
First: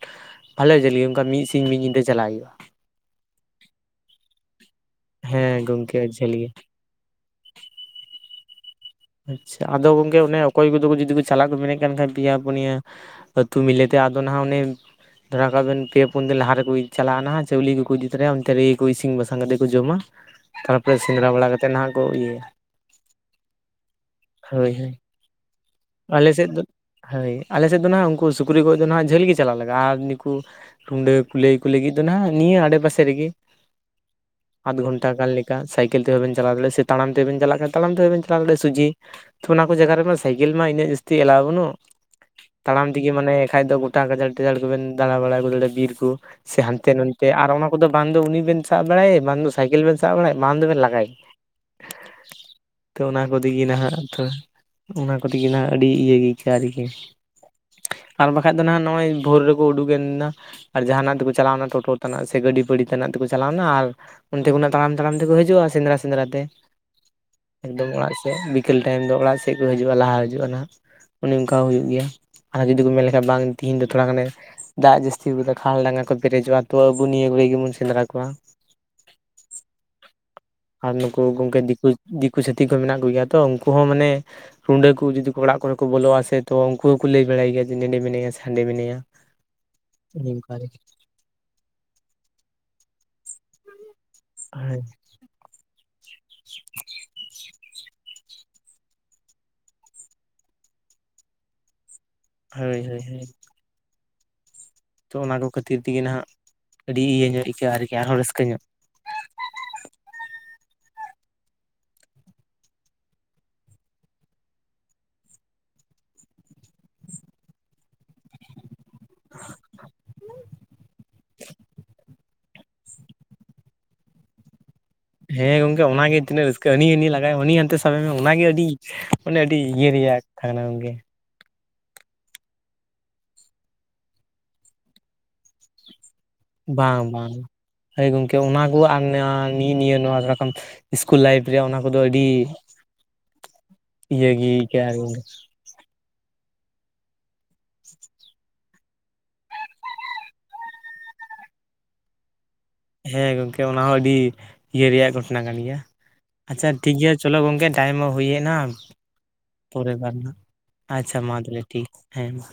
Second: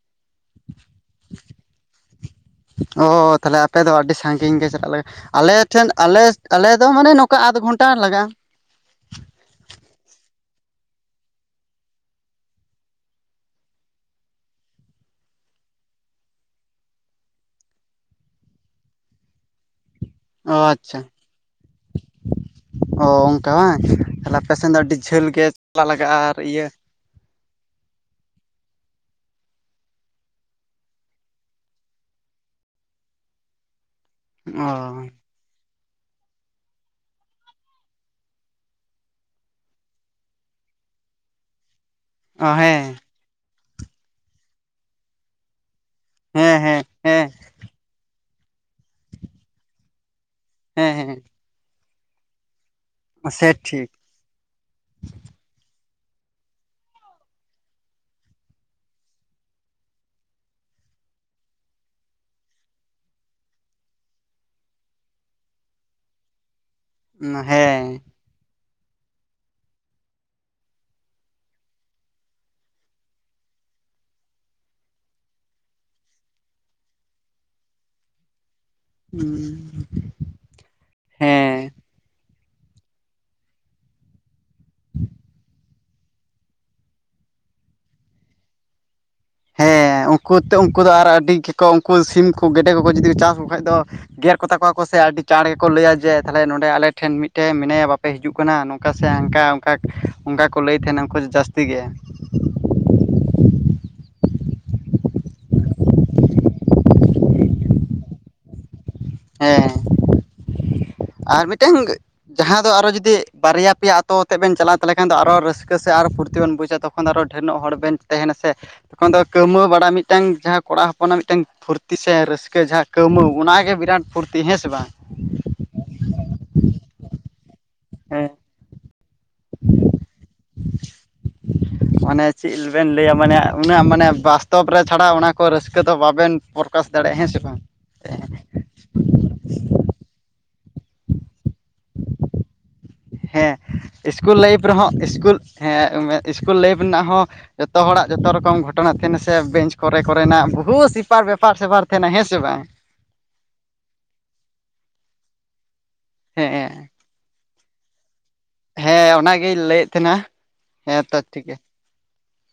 ᱵᱷᱟᱞᱮ ᱡᱟᱹᱞ ᱜᱮ ᱚᱱᱠᱟ ᱢᱤᱫ ᱥᱤᱧ ᱢᱤᱫ ᱧᱤᱫᱟᱹ ᱪᱟᱞᱟᱜ ᱦᱩᱭᱩᱜ-ᱟ ᱾ ᱚᱻ ᱛᱟᱦᱚᱞᱮ ᱟᱯᱮ ᱫᱚ ᱟᱰᱤ ᱥᱟᱺᱜᱤᱧ ᱜᱮ ᱯᱮ ᱛᱟᱦᱞᱮ, ᱟᱞᱮ ᱦᱮᱸ ᱴᱷᱮᱱ ᱜᱚᱝᱠᱮ ᱟᱹᱰᱤ ᱟᱞᱮ ᱡᱷᱟᱹᱞ ᱜᱮ ᱟᱞᱮᱼᱼ ᱫᱚ ᱢᱟᱱᱮ ᱱᱚᱝᱠᱟ ᱟᱫᱷ ᱜᱷᱚᱱᱴᱟ ᱞᱟᱜᱟᱜ-ᱟ ᱾ ᱟᱪᱪᱷᱟ ᱟᱫᱚ ᱜᱚᱝᱠᱮ ᱚᱱᱮ ᱚᱠᱚᱭ ᱠᱚᱫᱚ ᱡᱩᱫᱤ ᱠᱚ ᱪᱟᱞᱟᱜ ᱠᱚ ᱢᱮᱱᱮᱜ ᱠᱟᱱ ᱠᱷᱟᱡ ᱯᱮᱭᱟ ᱯᱩᱱᱭᱟᱹᱼᱼ ᱟᱹᱛᱩ ᱢᱤᱞᱮ ᱛᱮ ᱟᱫᱚ ᱱᱟᱸᱜ ᱩᱱᱤᱼᱼ ᱫᱷᱚᱨᱟ ᱠᱟᱜ ᱵᱮᱱ ᱯᱮ ᱯᱩᱱ ᱫᱤᱱ ᱞᱟᱦᱟ ᱨᱮᱠᱚ ᱪᱟᱞᱟᱜ-ᱟ ᱱᱟᱸᱜ ᱪᱟᱹᱣᱞᱤ ᱠᱩᱠᱩ ᱤᱫᱤ ᱛᱚᱨᱟᱭᱟ ᱚᱱᱛᱮ ᱨᱤᱜᱤ‌ ᱠᱩ ᱤᱥᱤᱱ ᱵᱟᱥᱟᱝ ᱠᱟᱛᱮᱜ ᱠᱩ ᱡᱚᱢᱟ ᱚ ᱾ ᱟᱪᱪᱷᱟ ᱛᱟᱨᱯᱚᱨᱮ ᱥᱮᱸᱫᱽᱨᱟ ᱵᱟᱲᱟ ᱠᱟᱛᱮᱜ ᱱᱟᱦᱟᱸᱜ ᱠᱚ ᱤᱭᱟᱹ ᱭᱟ ᱾ ᱚ ᱚᱱᱠᱟ ᱵᱟᱝ, ᱛᱟᱦᱚᱞᱮ ᱟᱯᱮ ᱥᱮᱱ ᱦᱳᱭ ᱫᱚ ᱦᱳᱭ ᱟᱹᱰᱤ ᱡᱷᱟᱹᱞ ᱜᱮ ᱪᱟᱞᱟᱜ ᱞᱟᱜᱟᱜ-ᱟ ᱟᱞᱮ ᱟᱨ ᱥᱮᱫ ᱫᱚ ᱤᱭᱟᱹᱼᱼ ᱦᱳᱭ ᱟᱞᱮ ᱥᱮᱫ ᱫᱚ ᱱᱟᱦᱟᱸᱜ ᱩᱱᱠᱩ ᱥᱩᱠᱨᱤ ᱜᱚᱡ ᱫᱚ ᱱᱟᱦᱟᱸᱜ ᱡᱷᱟᱹᱞ ᱜᱮ ᱪᱟᱞᱟᱜ ᱞᱟᱜᱟᱜ-ᱟ, ᱟᱨ ᱱᱤᱠᱩᱼᱼ ᱨᱩᱸᱰᱟᱹ ᱠᱩᱞᱟᱹᱭ ᱠᱚ ᱞᱟᱹᱜᱤᱫ ᱫᱚ ᱱᱟᱦᱟᱸᱜ ᱱᱤᱭᱟᱹ ᱟᱰᱮ ᱯᱟᱥᱮ ᱨᱮᱜᱮ ᱾ ᱟᱫᱷ ᱚ ᱜᱷᱚᱱᱴᱟ ᱜᱟᱱ ᱞᱮᱠᱟ, ᱥᱟᱭᱠᱮᱞ ᱛᱮᱦᱚᱸ ᱵᱮᱱ ᱪᱟᱞᱟᱣ ᱫᱟᱲᱮᱭᱟᱜ ᱥᱮ ᱛᱟᱲᱟᱢ ᱛᱮᱵᱮᱱ ᱪᱟᱞᱟᱜ ᱠᱷᱟᱱ ᱛᱟᱲᱟᱢ ᱛᱮᱦᱚᱸ ᱵᱮᱱ ᱪᱟᱞᱟᱣ ᱫᱟᱲᱮᱭᱟᱜ-ᱟ᱾ ᱥᱩᱡᱤ, ᱚᱱᱟ ᱠᱚ ᱡᱟᱭᱜᱟ ᱨᱮᱢᱟ ᱥᱟᱭᱠᱮᱞ ᱢᱟ ᱤᱱᱟᱹᱜ ᱡᱟᱹᱥᱛᱤ ᱮᱞᱟᱣ ᱵᱟᱹᱱᱩᱜᱼᱟ ᱚ ᱾ ᱛᱟᱲᱟᱢ ᱦᱮᱸ ᱛᱮᱜᱮ ᱢᱟᱱᱮ ᱮᱱᱠᱷᱟᱡ ᱫᱚ ᱜᱚᱴᱟ ᱜᱟᱡᱟᱲ ᱴᱟᱡᱟᱲ ᱠᱩᱵᱮᱱ ᱫᱟᱬᱟ ᱵᱟᱲᱟᱭᱟ ᱜᱩᱫᱽᱲᱟᱹ ᱵᱤᱨ ᱠᱩ ᱾ ᱦᱮᱸ ᱥᱮ ᱦᱮᱸ ᱦᱟᱱᱛᱮ ᱱᱟᱱᱛᱮ ᱦᱮᱸ ᱟᱨ ᱚᱱᱟ ᱠᱚᱫᱚ ᱵᱟᱝ ᱫᱚ ᱩᱱᱤ ᱵᱮᱱ ᱥᱟᱵ ᱵᱟᱲᱟᱭᱮ ᱵᱟᱝ ᱫᱚᱼᱼ ᱥᱟᱭᱠᱮᱞ ᱵᱮᱱ ᱥᱟᱵ ᱵᱟᱲᱟᱭ ᱵᱟᱝ ᱫᱚᱵᱮᱱ ᱦᱮᱸ ᱞᱟᱜᱟᱭᱮ, ᱦᱮᱸ ᱛᱚ ᱚᱱᱟ ᱠᱚ ᱥᱮ ᱛᱤᱜᱤ ᱴᱷᱤᱠ ᱱᱟᱦᱟᱸᱜᱼᱼ ᱛᱷᱚ ᱚᱱᱟ ᱠᱚ ᱛᱤᱜᱤ ᱱᱟᱦᱟᱸᱜ ᱟᱹᱰᱤ ᱤᱭᱟᱹ ᱜᱮ ᱤᱭᱠᱟᱹᱜ-ᱟ ᱟᱨ ᱜᱤ ᱾ ᱟᱨ ᱵᱟᱠᱷᱟᱡ ᱫᱚ ᱱᱟᱦᱟᱸᱜ ᱱᱚᱜ-ᱚᱭ ᱵᱷᱳᱨ ᱨᱮᱠᱚ ᱩᱰᱩᱠᱮᱱ ᱱᱟ ᱾ ᱟᱨ ᱡᱟᱦᱟᱸᱱᱟᱜ ᱛᱮᱠᱚ ᱪᱟᱞᱟᱣ ᱱᱟ ᱴᱳᱴᱳ ᱛᱟᱱᱟᱜ ᱥᱮ ᱜᱟᱹᱰᱤ ᱯᱟᱹᱲᱤ ᱛᱟᱱᱟᱜ ᱛᱮᱠᱚ ᱪᱟᱞᱟᱣᱱᱟ ᱟᱨᱼᱼ ᱚᱱᱛᱮ ᱠᱷᱚᱱᱟᱜ ᱛᱟᱲᱟᱢ ᱛᱟᱲᱟᱢ ᱛᱮᱠᱚ ᱦᱤᱡᱩᱜ-ᱟ, ᱥᱮᱸᱫᱽᱨᱟ ᱥᱮᱸᱫᱽᱨᱟ ᱛᱮ ᱮᱠᱫᱚᱢ ᱦᱮᱸ ᱚᱲᱟᱜᱼᱼ [unintelligible] ᱵᱤᱠᱮᱞ ᱴᱟᱭᱤᱢ ᱫᱚ ᱚᱲᱟᱜ ᱥᱮᱜ ᱠᱩ ᱦᱟᱹᱡᱩᱜ-ᱟ, ᱞᱟᱦᱟ ᱦᱟᱹᱡᱩᱜ-ᱟ ᱱᱟᱸᱜ ᱾ ᱚᱱᱮ ᱚᱱᱠᱟ ᱦᱩᱭᱩᱜ ᱜᱮᱭᱟ, ᱟᱨ ᱡᱩᱫᱤ ᱠᱚ ᱢᱮᱱ ᱞᱮᱠᱷᱟᱱ ᱵᱟᱝ ᱛᱤᱦᱤᱧ ᱫᱚ ᱛᱷᱚᱲᱟ ᱜᱟᱱᱮᱼᱼ ᱫᱟᱜ ᱡᱟᱹᱥᱛᱤᱣ ᱠᱟᱫᱟ ᱠᱷᱟᱞ ᱰᱟᱸᱜᱟ ᱠᱚ ᱯᱮᱨᱮᱡᱚᱜ-ᱟ, ᱛᱚ ᱟᱹᱵᱩ ᱱᱤᱭᱟᱹ ᱠᱚᱨᱮ ᱜᱤᱵᱩᱱ ᱥᱮᱸᱫᱽᱨᱟ ᱠᱩᱣᱟ ᱾ ᱩᱸ ᱾ ᱟᱨ ᱱᱩᱠᱩ ᱜᱚᱝᱠᱮ ᱫᱤᱠᱩ ᱫᱤᱠᱩ ᱪᱷᱟᱹᱛᱷᱤᱠ ᱠᱚ ᱢᱮᱱᱟᱜ ᱠᱚ ᱜᱮᱭᱟ ᱛᱚ, ᱩᱱᱠᱩ ᱦᱚᱸ ᱢᱟᱱᱮᱼᱼ ᱨᱩᱸᱰᱟᱹ ᱠᱩ ᱡᱩᱫᱤ ᱚᱲᱟᱜ ᱠᱚᱨᱮ ᱠᱚ ᱵᱚᱞᱚᱜ-ᱟ ᱥᱮ ᱛᱚ ᱩᱱᱠᱩ ᱦᱚᱸ ᱠᱩ ᱞᱟᱹᱭ ᱵᱟᱲᱟᱭ ᱜᱮᱭᱟ ᱡᱮ ᱱᱮᱸᱰᱮ ᱢᱮᱱᱟᱭᱟ ᱥᱮ ᱦᱟᱸᱰᱮ ᱢᱤᱱᱟᱭᱟ ᱾ [unintelligible] ᱦᱮᱸ ᱩᱱᱠᱩ ᱛᱮ ᱩᱱᱠᱩ ᱫᱚ ᱟᱨ ᱟᱹᱰᱤ ᱜᱮᱠᱚ ᱩᱱᱠᱩ ᱥᱤᱢ ᱠᱚ ᱜᱮᱰᱮ ᱠᱚᱠᱚ ᱡᱩᱫᱤ ᱠᱚ ᱪᱟᱥ ᱠᱚ ᱠᱷᱟᱡ ᱫᱚᱼᱼ ᱜᱮᱨ ᱠᱚ ᱛᱟᱠᱚᱣᱟ ᱠᱚ ᱦᱳᱭ ᱥᱮ ᱟᱹᱰᱤᱼᱼ ᱪᱟᱬ ᱜᱮᱠᱚ ᱞᱟᱹᱭᱟ ᱡᱮ ᱛᱟᱦᱚᱞᱮ ᱱᱚᱰᱮ ᱟᱞᱮ ᱴᱷᱮᱱ ᱢᱤᱫᱴᱟᱹᱝ ᱢᱮᱱᱟᱭᱟ ᱵᱟᱯᱮ ᱦᱤᱡᱩᱜ ᱠᱟᱱᱟ ᱱᱚᱝᱠᱟ ᱥᱮ ᱦᱟᱱᱠᱟᱼᱼ ᱠᱟᱠ, ᱚᱱᱠᱟ ᱠᱚ ᱞᱟᱹᱭ ᱛᱟᱸᱦᱮᱱᱟ ᱩᱱᱠᱩ‌ ᱫᱚ ᱡᱟᱹᱥᱛᱤ ᱜᱮ ᱾ ᱦᱳᱭ ᱦᱳᱭ ᱦᱳᱭ ᱾ ᱛᱚ ᱚᱱᱟ ᱠᱚ ᱠᱷᱟᱹᱛᱤᱨ ᱛᱤᱜᱤ ᱱᱟᱦᱟᱸᱜ ᱟᱹᱰᱤ ᱤᱭᱟᱹ ᱧᱚᱜ ᱤᱭᱠᱟᱹᱜ-ᱟ ᱟᱨ ᱠᱤ ᱟᱨᱦᱚᱸ ᱨᱟᱹᱥᱠᱟᱹ ᱧᱚᱜ᱾ ᱦᱮᱸ᱾ ᱟᱨ ᱢᱤᱫᱴᱮᱝᱼᱼ ᱡᱟᱦᱟᱸ ᱫᱚ ᱟᱨᱚ ᱡᱩᱫᱤ ᱵᱟᱨᱭᱟ ᱯᱮᱭᱟ ᱟᱛᱳ ᱟᱛᱮᱜ ᱵᱮᱱ ᱪᱟᱞᱟᱜ ᱛᱟᱦᱚᱞᱮ ᱠᱷᱟᱱ ᱟᱨᱚ ᱨᱟᱹᱥᱠᱟᱹ ᱟᱨᱚ ᱯᱷᱩᱨᱛᱤ ᱵᱮᱱ ᱵᱩᱡᱽᱼᱼ ᱪᱮ ᱛᱚᱠᱷᱚᱱ ᱟᱨᱚ ᱰᱷᱮᱨ ᱱᱚᱜ ᱦᱚᱲ ᱵᱮᱱ ᱛᱮᱦᱮᱱᱟ ᱥᱮ᱾ ᱠᱷᱚᱱ ᱫᱚ ᱠᱟᱹᱣ ᱢᱟᱹᱣ ᱵᱟᱲᱟ ᱢᱤᱫᱴᱟᱝ ᱡᱟᱦᱟᱸ ᱠᱚᱲᱟ ᱦᱚᱯᱚᱱᱟᱜ ᱢᱤᱫᱴᱟᱝ ᱯᱷᱩᱨᱛᱤ ᱥᱮ ᱨᱟᱹᱥᱼᱼ ᱠᱟᱹ ᱡᱟᱦᱟᱸ ᱠᱟᱹᱣ ᱢᱟᱹᱣ ᱚᱱᱟ ᱜᱮ ᱵᱤᱨᱟᱴ ᱯᱷᱩᱨᱛᱤ ᱦᱮᱸ ᱥᱮ ᱵᱟᱝ? ᱦᱮᱸ ᱜᱚᱝᱠᱮ ᱚᱱᱟ ᱜᱮ ᱛᱤᱱᱟᱹᱜ ᱨᱟᱹᱥᱠᱟᱹ ᱦᱟᱹᱱᱤ ᱟᱹᱱᱤ ᱞᱟᱜᱟ ᱭᱮᱢ‌ ᱦᱟᱹᱱᱤ ᱦᱟᱱᱛᱮ ᱥᱟᱵᱮ ᱢᱮ ᱦᱮᱸ ᱚᱱᱟ ᱜᱮ ᱟᱹᱰᱤᱼᱼ ᱢᱟᱱᱮ ᱟᱹᱰᱤ ᱤᱭᱟᱹ ᱨᱮᱭᱟᱜ ᱠᱟᱛᱷᱟ ᱠᱟᱱᱟ ᱜᱚᱝᱠᱮ᱾ ᱢᱟᱱᱮ ᱪᱤᱜ ᱞᱮ‌ ᱵᱮᱱ ᱞᱟᱹᱭᱟ ᱢᱟᱱᱮ ᱩᱱᱟᱹᱜ ᱢᱟᱱᱮ ᱵᱟᱥᱛᱚᱵᱽ ᱨᱮ ᱪᱷᱟᱲᱟ ᱚᱱᱟ ᱠᱚ ᱨᱟᱹᱥᱠᱟᱹ ᱫᱚ ᱵᱟᱵᱮᱱᱼᱼ ᱵᱟᱝ ᱵᱟᱝ ᱦᱳᱭ ᱜᱚᱝᱠᱮ ᱚᱱᱟ ᱠᱚ ᱟᱨ ᱱᱟᱶᱟ ᱱᱤᱭᱟᱹ ᱱᱤᱭᱟᱹ ᱱᱚᱣᱟ ᱥᱟᱜ ᱠᱟᱢᱼᱼ ᱤᱥᱠᱩᱞ ᱞᱟᱭᱤᱯᱷ ᱨᱮ ᱚᱱᱟ ᱠᱚᱫᱚ ᱟᱹᱰᱤ ᱦᱮᱸ ᱤᱭᱟᱹ ᱤᱥᱠᱩᱞ ᱜᱮ ᱞᱟᱭᱤᱯᱷ ᱤᱭᱠᱟᱹᱜ-ᱟ ᱨᱮᱦᱚᱸ ᱜᱚᱝᱠᱮ᱾ ᱤᱥᱠᱩᱞ ᱦᱮᱸ ᱢᱮᱜ ᱤᱥᱠᱩᱞ ᱞᱟᱭᱤᱯᱷ ᱨᱮᱱᱟᱜ ᱦᱚᱸ ᱡᱚᱛᱚ ᱦᱚᱲᱟᱜ ᱡᱚᱛᱚ ᱨᱚᱠᱚᱢ ᱜᱷᱚᱴᱚᱱᱟ ᱛᱟᱦᱮᱱᱟ ᱥᱮ ᱵᱮᱧᱪ ᱠᱚᱨᱮ ᱠᱚᱨᱮᱱᱟᱜ ᱵᱚᱦᱩᱛ ᱥᱮᱯᱟᱨ ᱵᱮᱯᱟᱨ ᱥᱮᱯᱟᱨ ᱛᱟᱦᱮᱱᱟ ᱦᱮᱸ ᱥᱮ ᱵᱟᱝ? ᱦᱮᱸ ᱜᱚᱝᱠᱮ ᱚᱱᱟ ᱦᱚᱸ ᱟᱹᱰᱤ ᱤᱭᱟᱹ ᱨᱮᱭᱟᱜ ᱜᱷᱚᱴᱚᱱᱟ ᱠᱟᱱ ᱜᱮᱭᱟ ᱟᱪᱷᱟ ᱦᱮᱸ ᱴᱷᱤᱠ ᱜᱮᱭᱟ ᱪᱚᱞᱚ ᱜᱚᱝᱠᱮ ᱴᱟᱭᱤᱢ ᱦᱚᱸ ᱦᱩᱭ ᱮᱱᱟ ᱦᱮᱸ ᱚᱱᱟᱜᱤᱧ ᱞᱟᱹᱭᱮᱫ ᱯᱚᱨᱮ ᱵᱟᱨ ᱛᱟᱦᱮᱱᱟ ᱱᱟᱜ ᱦᱮᱸ ᱟᱪᱷᱟ ᱛᱚ ᱢᱟ ᱜᱮᱭᱟ ᱛᱟᱞᱮ ᱴᱷᱤᱠ ᱦᱮᱸᱢᱟ᱾